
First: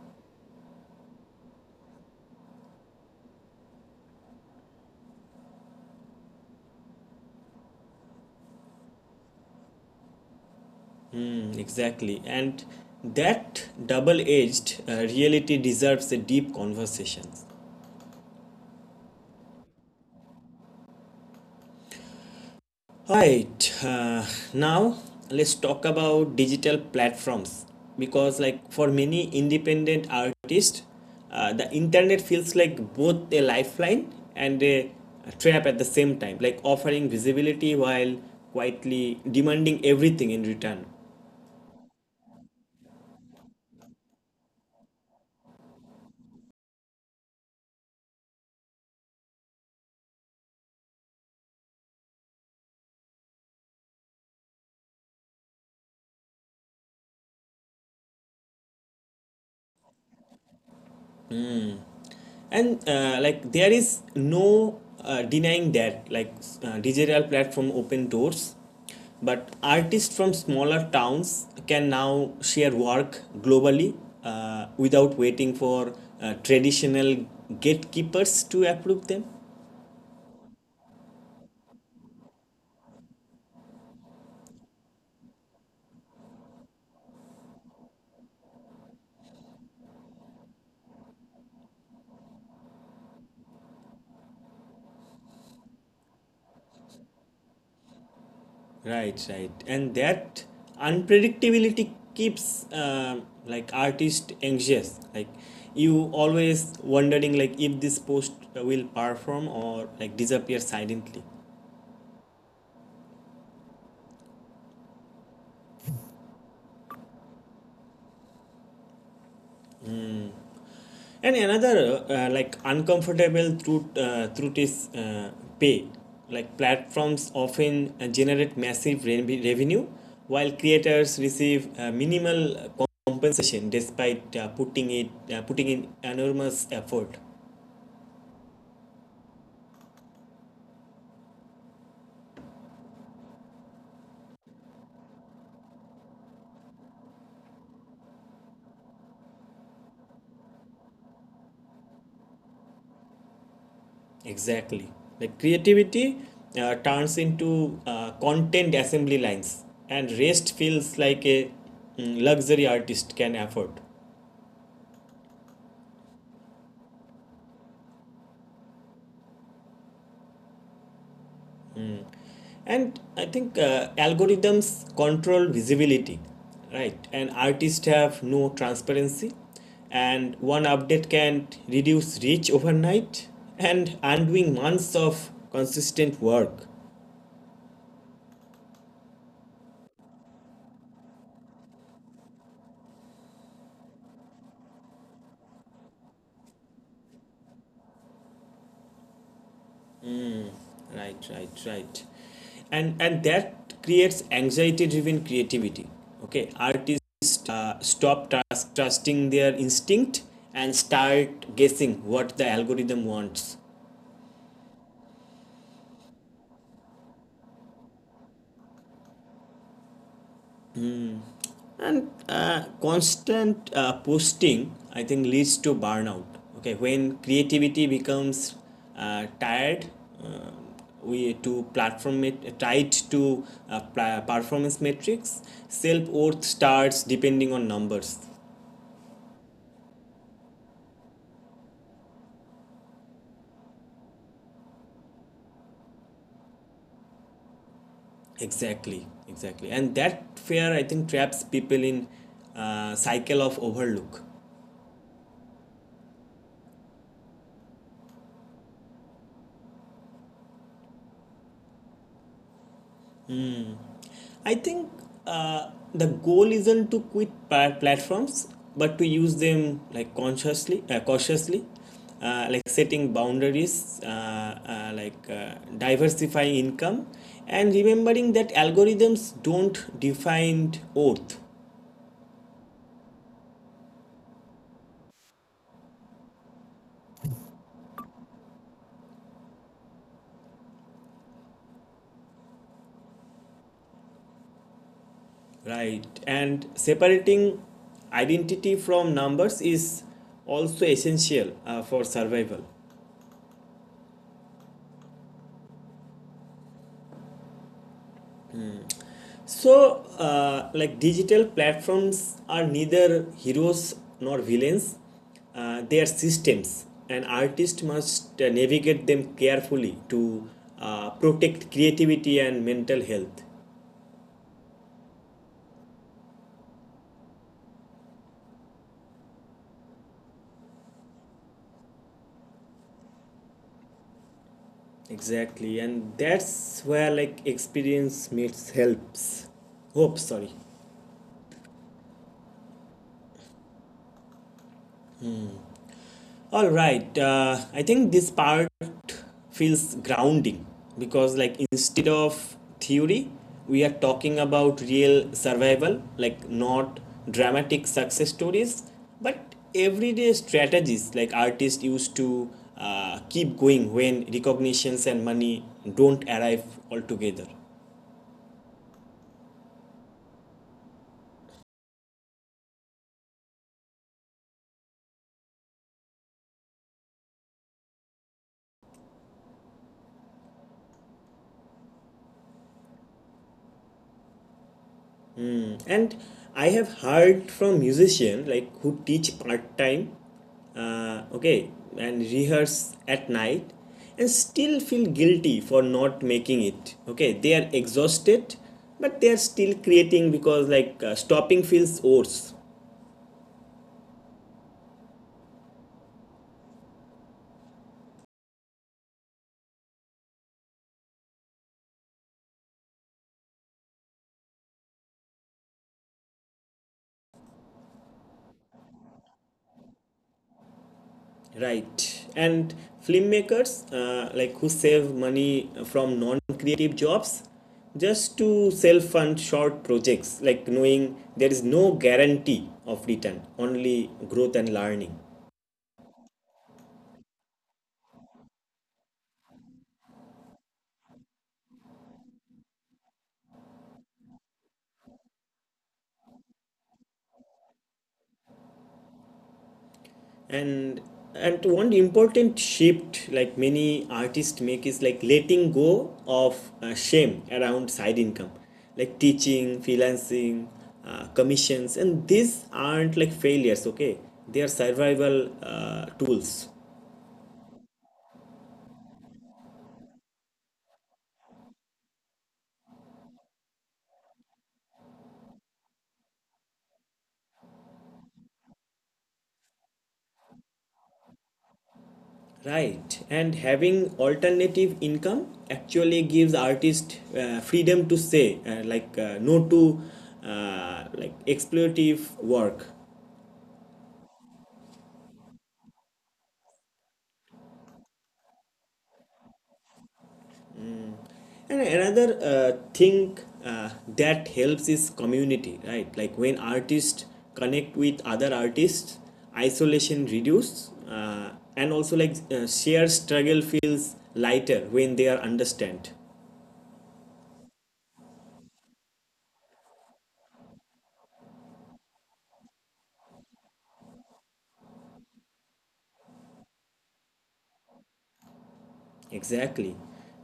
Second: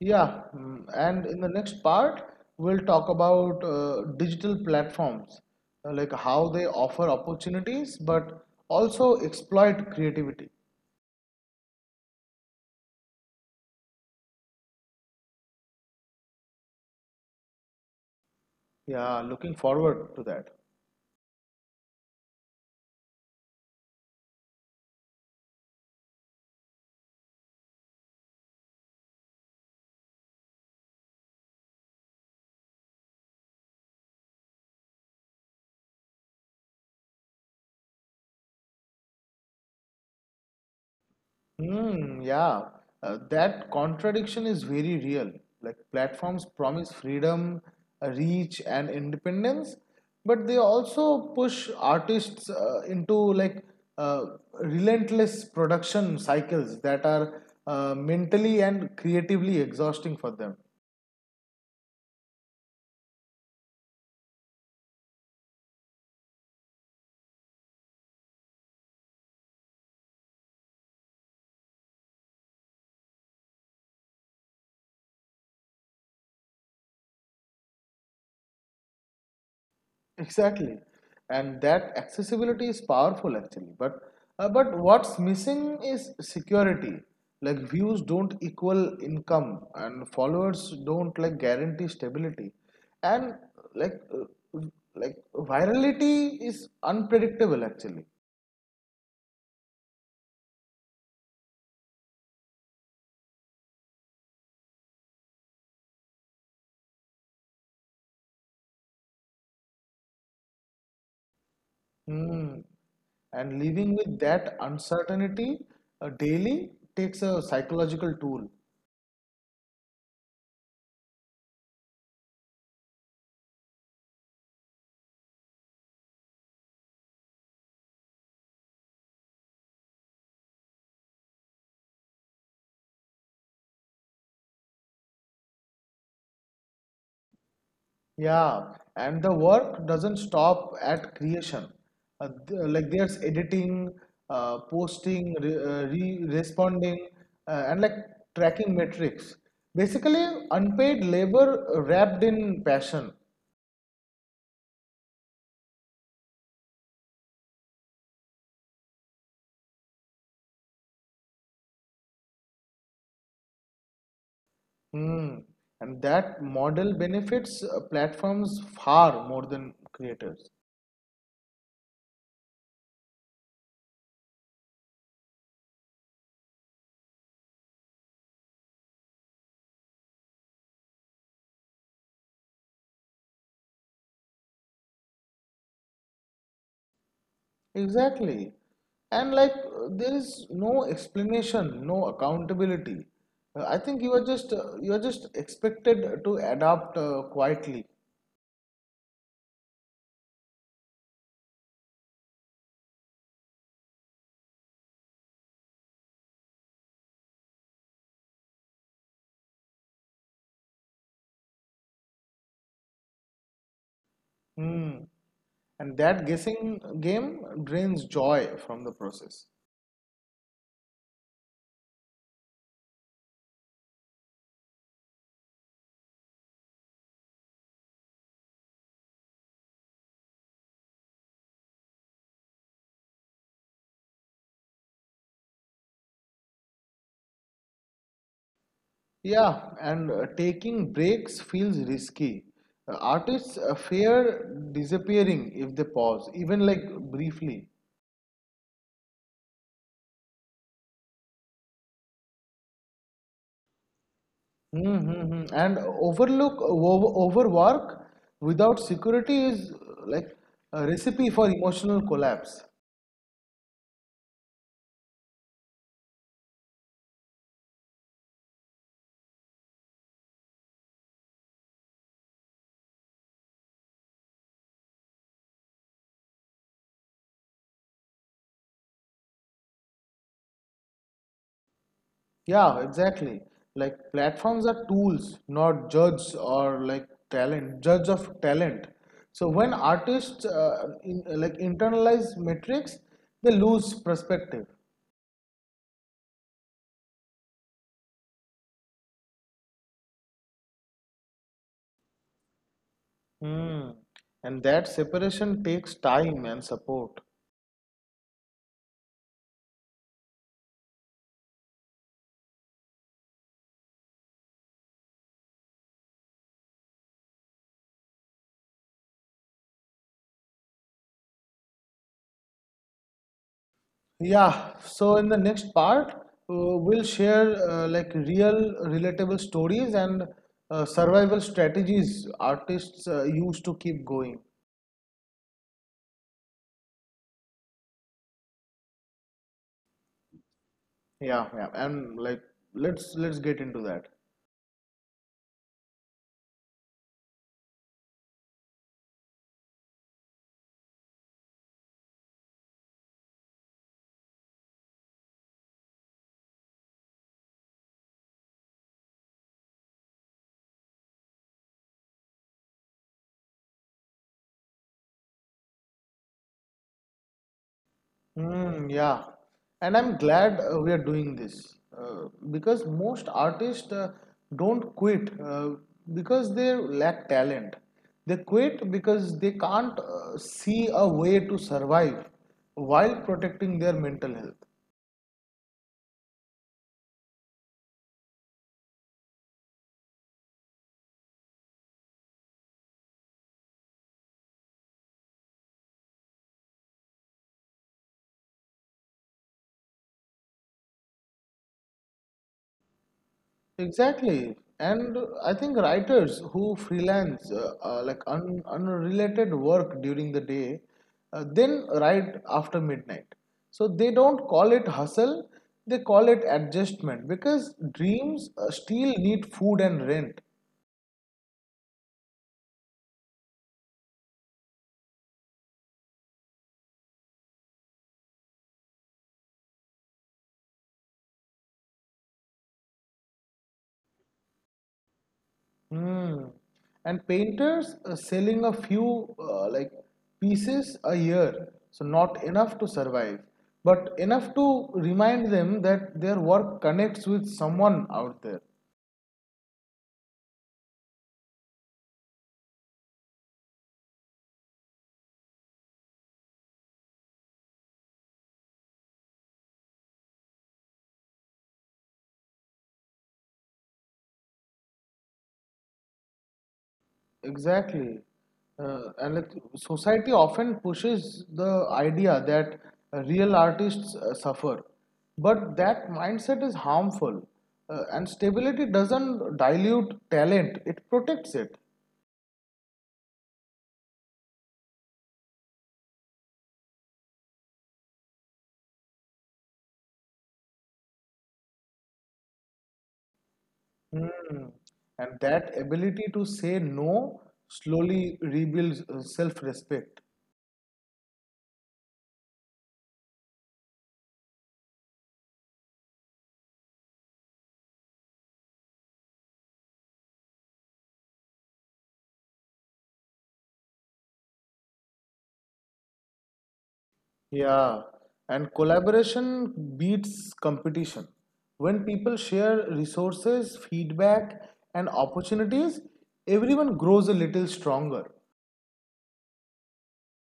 Speaker 2: Yeah. And in the next part, we'll talk about digital platforms, like how they offer opportunities, but also exploit creativity.
Speaker 1: Mm, exactly, and that double-edged reality deserves a deep conversation.
Speaker 2: Yeah, looking forward to that.
Speaker 1: Right. Now let's talk about digital platforms because, like, for many independent artists, the internet feels like both a lifeline and a trap at the same time, like offering visibility while quietly demanding everything in return.
Speaker 2: Hmm, yeah. That contradiction is very real. Like platforms promise freedom, reach, and independence, but they also push artists into like uh, relentless production cycles that are mentally and creatively exhausting for them.
Speaker 1: And like, there is no denying that, like, digital platform open doors, but artists from smaller towns can now share work globally without waiting for traditional gatekeepers to approve them.
Speaker 2: Exactly, and that accessibility is powerful actually. But what's missing is security. Like views don't equal income, and followers don't like guarantee stability, and like uh, like virality is unpredictable actually.
Speaker 1: Right, right. And that unpredictability keeps like artist anxious, like you always wondering like if this post will perform or like disappear silently.
Speaker 2: Hmm. And living with that uncertainty daily takes a psychological toll.
Speaker 1: And another like uncomfortable truth is pay. Like, platforms often generate massive revenue, while creators receive minimal compensation despite putting in enormous effort.
Speaker 2: Yeah, and the work doesn't stop at creation. There's editing, posting, re responding, and tracking metrics. Basically, unpaid labor wrapped in passion.
Speaker 1: Exactly, like creativity turns into content assembly lines, and rest feels like a luxury artist can afford.
Speaker 2: Hmm. And that model benefits platforms far more than creators.
Speaker 1: And I think algorithms control visibility, right? And artists have no transparency, and one update can reduce reach overnight and undoing months of consistent work.
Speaker 2: Exactly. And there is no explanation, no accountability. I think you are just expected to adapt quietly.
Speaker 1: Right, right, right. And that creates anxiety-driven creativity. Okay, artists stop trusting their instinct and start guessing what the algorithm wants.
Speaker 2: Hmm. And that guessing game drains joy from the process.
Speaker 1: And constant posting, I think, leads to burnout, okay, when creativity becomes tired, uh, we to platform it tied to uh, performance metrics, self-worth starts depending on numbers.
Speaker 2: Yeah, and taking breaks feels risky. Artists fear disappearing if they pause, even like briefly.
Speaker 1: Exactly, exactly. And that fear, I think, traps people in a cycle of overlook.
Speaker 2: Mm-hmm. And overlook, overwork without security is like a recipe for emotional collapse.
Speaker 1: I think the goal isn't to quit platforms, but to use them like consciously, cautiously, like setting boundaries, like diversifying income, and remembering that algorithms don't define worth,
Speaker 2: Yeah, exactly. Like platforms are tools, not judge of talent. So when artists in, like internalize metrics, they lose perspective.
Speaker 1: right? And separating identity from numbers is also essential for survival.
Speaker 2: Hmm. And that separation takes time and support.
Speaker 1: So, like digital platforms are neither heroes nor villains, they are systems, and artists must navigate them carefully to protect creativity and mental health.
Speaker 2: Yeah, so in the next part, we'll share real relatable stories and survival strategies artists use to keep going.
Speaker 1: Exactly, and that's where like experience meets helps. Hope, sorry.
Speaker 2: Yeah, yeah, and like let's get into that.
Speaker 1: All right, I think this part feels grounding because, like, instead of theory we are talking about real survival, like not dramatic success stories but everyday strategies, like artists used to keep going when recognitions and money don't arrive altogether.
Speaker 2: Mm, yeah, and I'm glad we are doing this because most artists don't quit because they lack talent. They quit because they can't see a way to survive while protecting their mental health.
Speaker 1: And I have heard from musicians like who teach part-time, okay, and rehearse at night and still feel guilty for not making it, okay? They are exhausted but they are still creating because, like, stopping feels worse.
Speaker 2: Exactly. And I think writers who freelance un unrelated work during the day, then write after midnight. So they don't call it hustle, they call it adjustment because dreams still need food and rent.
Speaker 1: Right. And filmmakers, like, who save money from non-creative jobs just to self-fund short projects, like knowing there is no guarantee of return, only growth and learning.
Speaker 2: Hmm. And painters selling a few pieces a year, so not enough to survive, but enough to remind them that their work connects with someone out there.
Speaker 1: and and one important shift, like many artists make is like letting go of shame around side income, like teaching, freelancing, commissions, and these aren't like failures, okay? They are survival tools.
Speaker 2: Exactly. And like society often pushes the idea that real artists suffer. But that mindset is harmful. And stability doesn't dilute talent, it protects it.
Speaker 1: Right. And having alternative income actually gives artists freedom to say, like no to like exploitative work.
Speaker 2: Hmm. And that ability to say no slowly rebuilds self respect.
Speaker 1: And another thing uh, that helps is community, right? Like, when artists connect with other artists, isolation reduces, and also, like, shared struggle feels lighter when they are understand.
Speaker 2: Yeah, and collaboration beats competition. When people share resources, feedback, and opportunities, everyone grows a little stronger.
Speaker 1: Exactly,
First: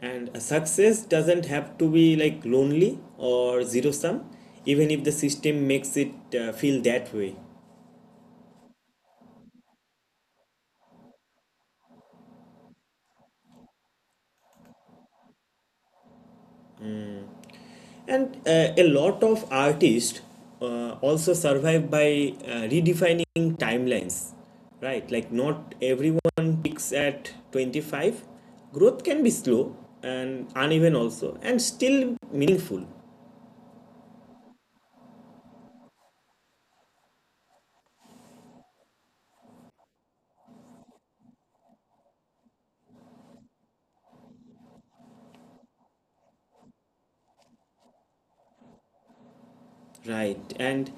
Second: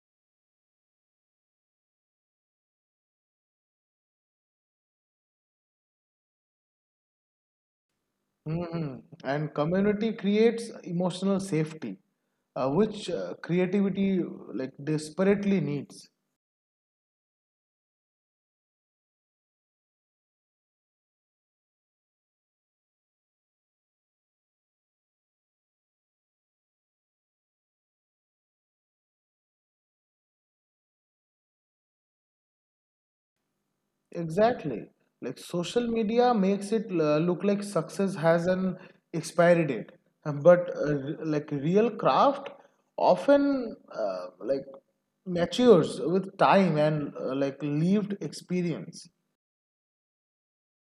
Speaker 1: and a success doesn't have to be like lonely or zero sum, even if the system makes it feel that way.
Speaker 2: Mhm. And community creates emotional safety, which creativity like desperately needs.
Speaker 1: And a lot of artists also survive by redefining timelines, right? Like, not everyone peaks at 25. Growth can be slow and uneven, also, and still meaningful.
Speaker 2: Exactly. Like social media makes it look like success has an expiry date, but real craft often matures with time and lived experience.
Speaker 1: Right. And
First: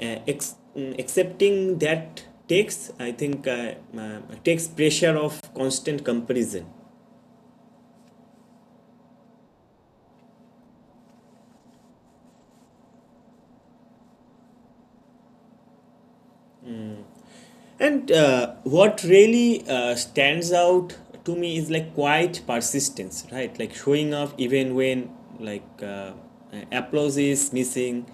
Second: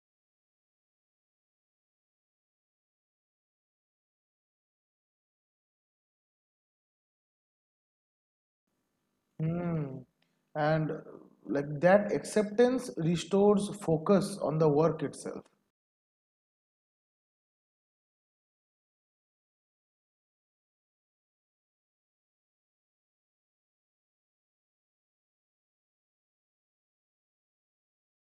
Speaker 1: accepting that takes, I think, takes pressure of constant comparison.
Speaker 2: Hmm. And that acceptance restores focus on the work itself.
Speaker 1: And what really stands out to me is like quiet persistence, right? Like showing up even when like applause is missing,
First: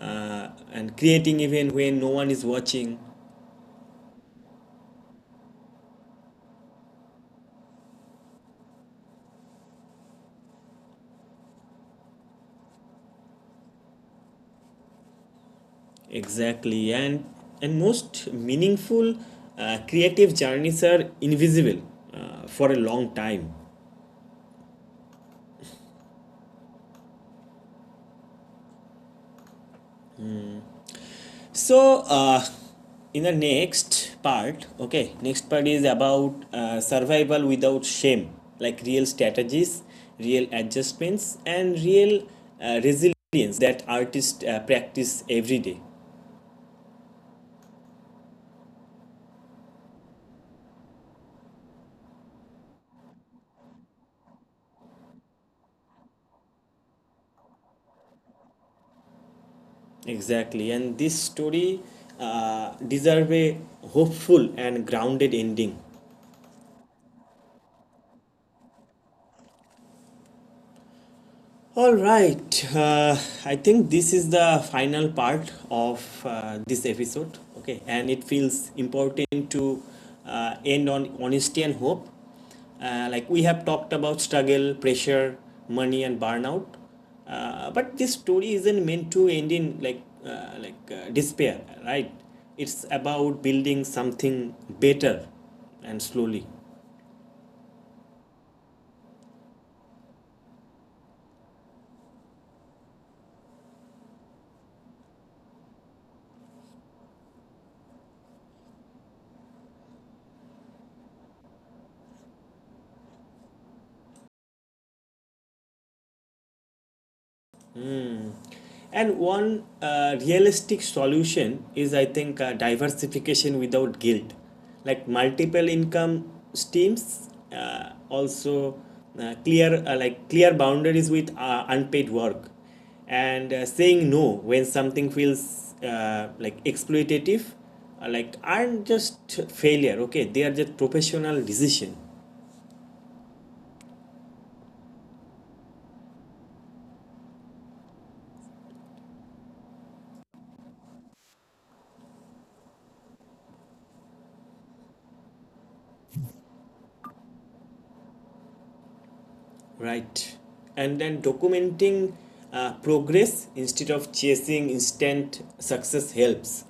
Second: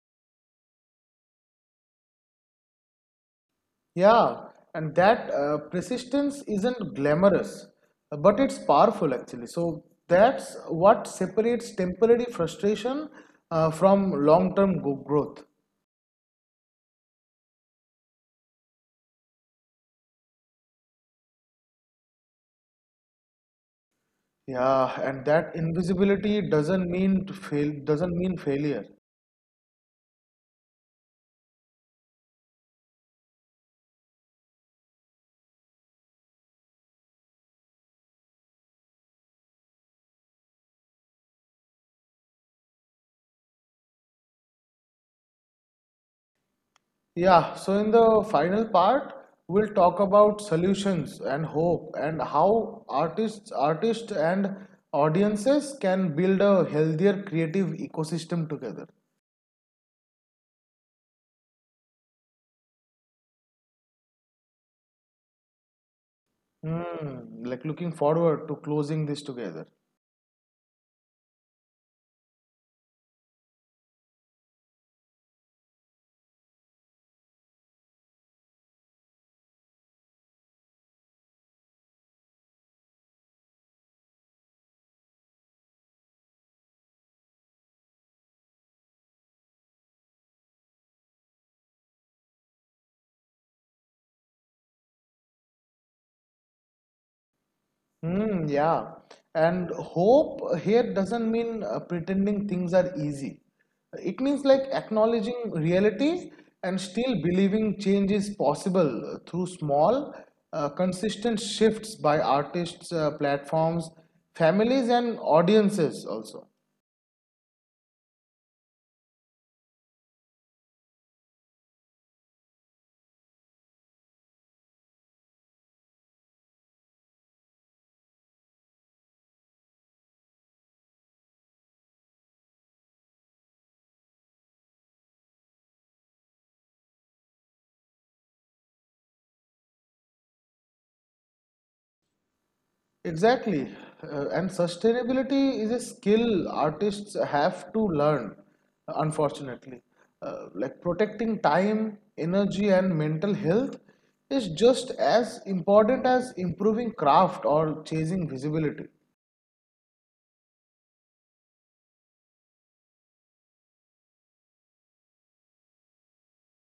Speaker 1: and creating even when no one is watching.
Speaker 2: Yeah, and that persistence isn't glamorous, but it's powerful actually. So that's what separates temporary frustration from long-term growth.
Speaker 1: Exactly, and most meaningful creative journeys are invisible for a long time.
Speaker 2: Yeah, and that invisibility doesn't mean failure.
Speaker 1: So, in the next part, okay, next part is about survival without shame, like real strategies, real adjustments, and real resilience that artists practice every day.
Speaker 2: Yeah, so in the final part, we'll talk about solutions and hope and how artists and audiences can build a healthier creative ecosystem together.
Speaker 1: Exactly, and this story deserve a hopeful and grounded ending.
Speaker 2: Hmm, like looking forward to closing this together.
Speaker 1: All right. I think this is the final part of this episode, okay? And it feels important to end on honesty and hope. Like, we have talked about struggle, pressure, money, and burnout. But this story isn't meant to end in like despair, right? It's about building something better and slowly.
Speaker 2: Hmm, yeah. And hope here doesn't mean pretending things are easy. It means like acknowledging realities and still believing change is possible through small, consistent shifts by artists, platforms, families, and audiences also.
Speaker 1: And one realistic solution is, I think, diversification without guilt, like multiple income streams, also clear, like clear boundaries with unpaid work, and saying no when something feels, like, exploitative, like aren't just failure. Okay, they are just professional decision.
Speaker 2: Exactly. And sustainability is a skill artists have to learn, unfortunately. Like protecting time, energy, and mental health is just as important as improving craft or chasing visibility.
Speaker 1: Right. And then documenting progress instead of chasing instant success helps.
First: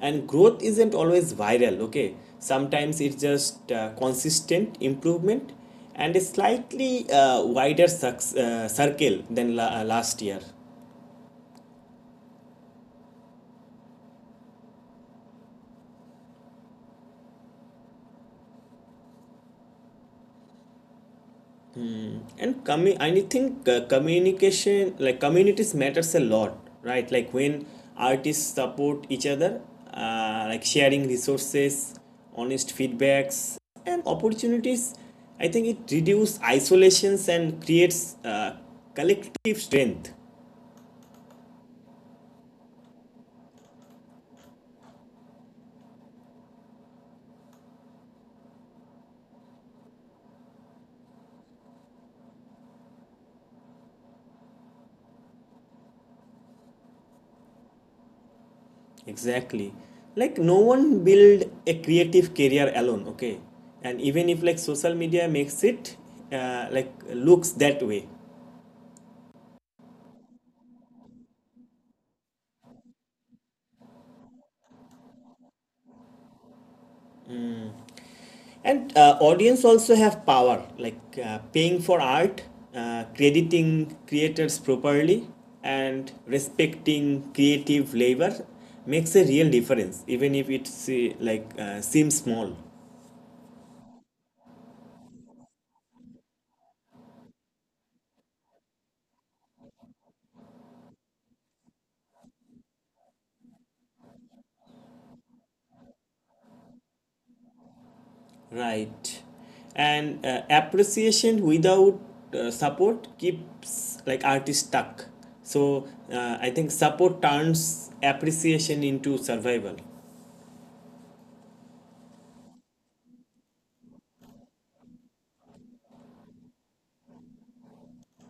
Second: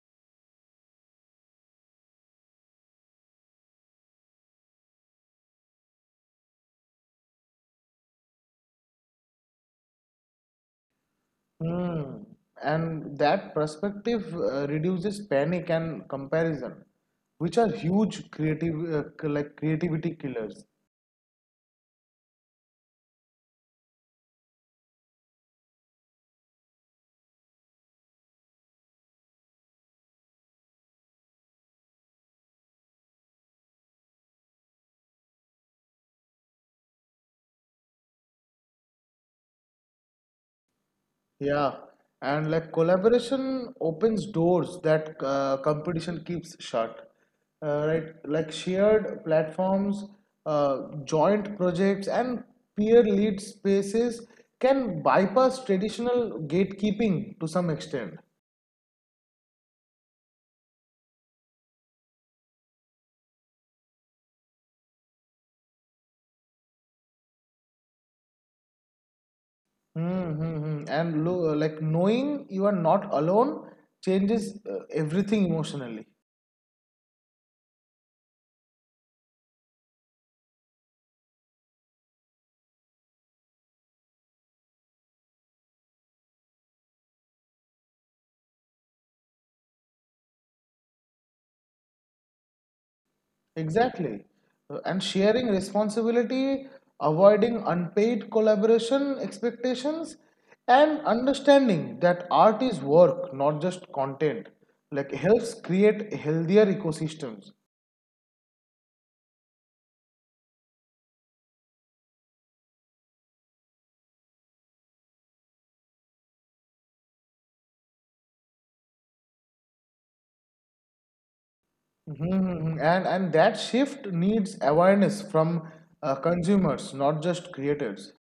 Speaker 1: And growth isn't always viral, okay? Sometimes it's just consistent improvement and a slightly wider circle than last year.
Speaker 2: Hmm. And that perspective reduces panic and comparison, which are huge creative, like creativity killers.
Speaker 1: And I think communication, like communities, matters a lot, right? Like, when artists support each other, like sharing resources, honest feedbacks, and opportunities. I think it reduces isolations and creates collective strength.
Speaker 2: Yeah, and like collaboration opens doors that competition keeps shut, right? Like shared platforms, uh, joint projects, and peer-led spaces can bypass traditional gatekeeping to some extent.
Speaker 1: Exactly. Like, no one build a creative career alone, okay? And even if like social media makes it like looks that way.
Speaker 2: Mm-hmm. And lo like knowing you are not alone changes everything emotionally.
Speaker 1: And audience also have power, like paying for art, crediting creators properly, and respecting creative labor makes a real difference, even if it like seems small.
Speaker 2: Exactly. And sharing responsibility, avoiding unpaid collaboration expectations, and understanding that art is work, not just content, like helps create healthier ecosystems.
Speaker 1: Right. And appreciation without support keeps like artists stuck. So, I think support turns appreciation into survival.
Speaker 2: Mhm. And that shift needs awareness from consumers, not just creators.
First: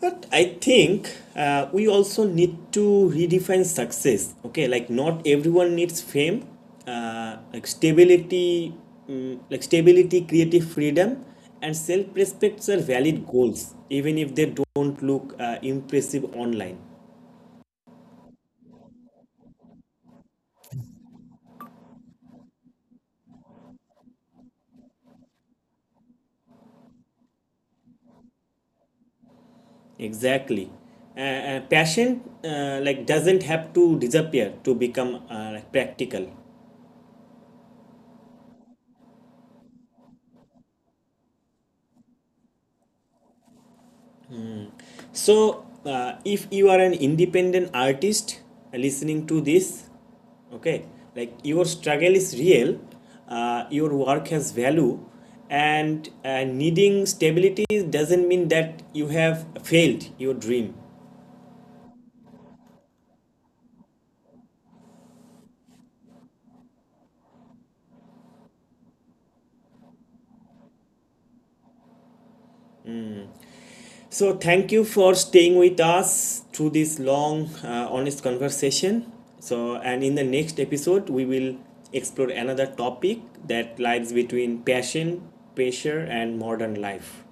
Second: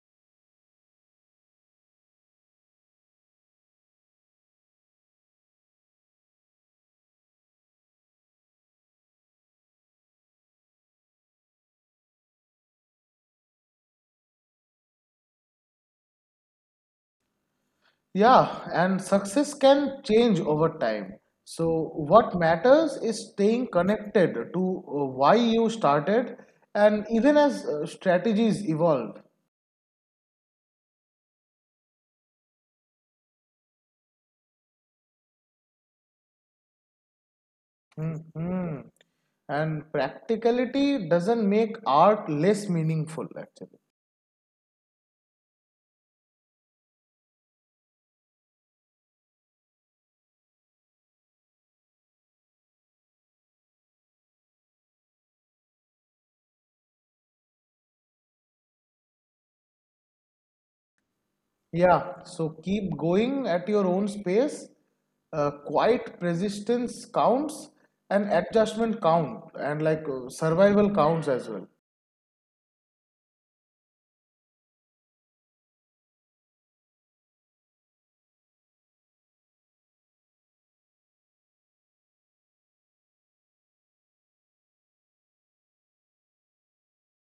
Speaker 1: But I think we also need to redefine success. Okay, like not everyone needs fame, like stability, creative freedom, and self-respect are valid goals, even if they don't look impressive online.
Speaker 2: Yeah, and success can change over time. So what matters is staying connected to why you started, and even as strategies evolve.
Speaker 1: Exactly, passion like doesn't have to disappear to become like practical.
Speaker 2: Mhm. And practicality doesn't make art less meaningful, actually.
Speaker 1: So, if you are an independent artist listening to this, okay, like your struggle is real, your work has value, and needing stability doesn't mean that you have failed your dream.
Speaker 2: Yeah, so keep going at your own space. Quiet resistance counts, and adjustment count, and survival counts as well.
Speaker 1: So, thank you for staying with us through this long, honest conversation. So, and in the next episode, we will explore another topic that lies between passion, pressure, and modern life.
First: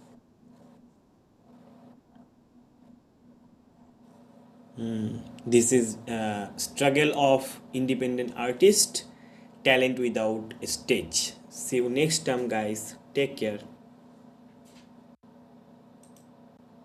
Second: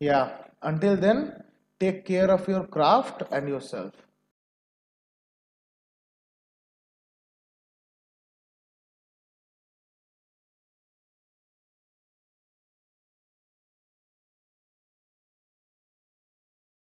Speaker 2: Yeah, until then, take care of your craft and yourself.
Speaker 1: This is struggle of independent artist, talent without stage. See you next time, guys. Take care.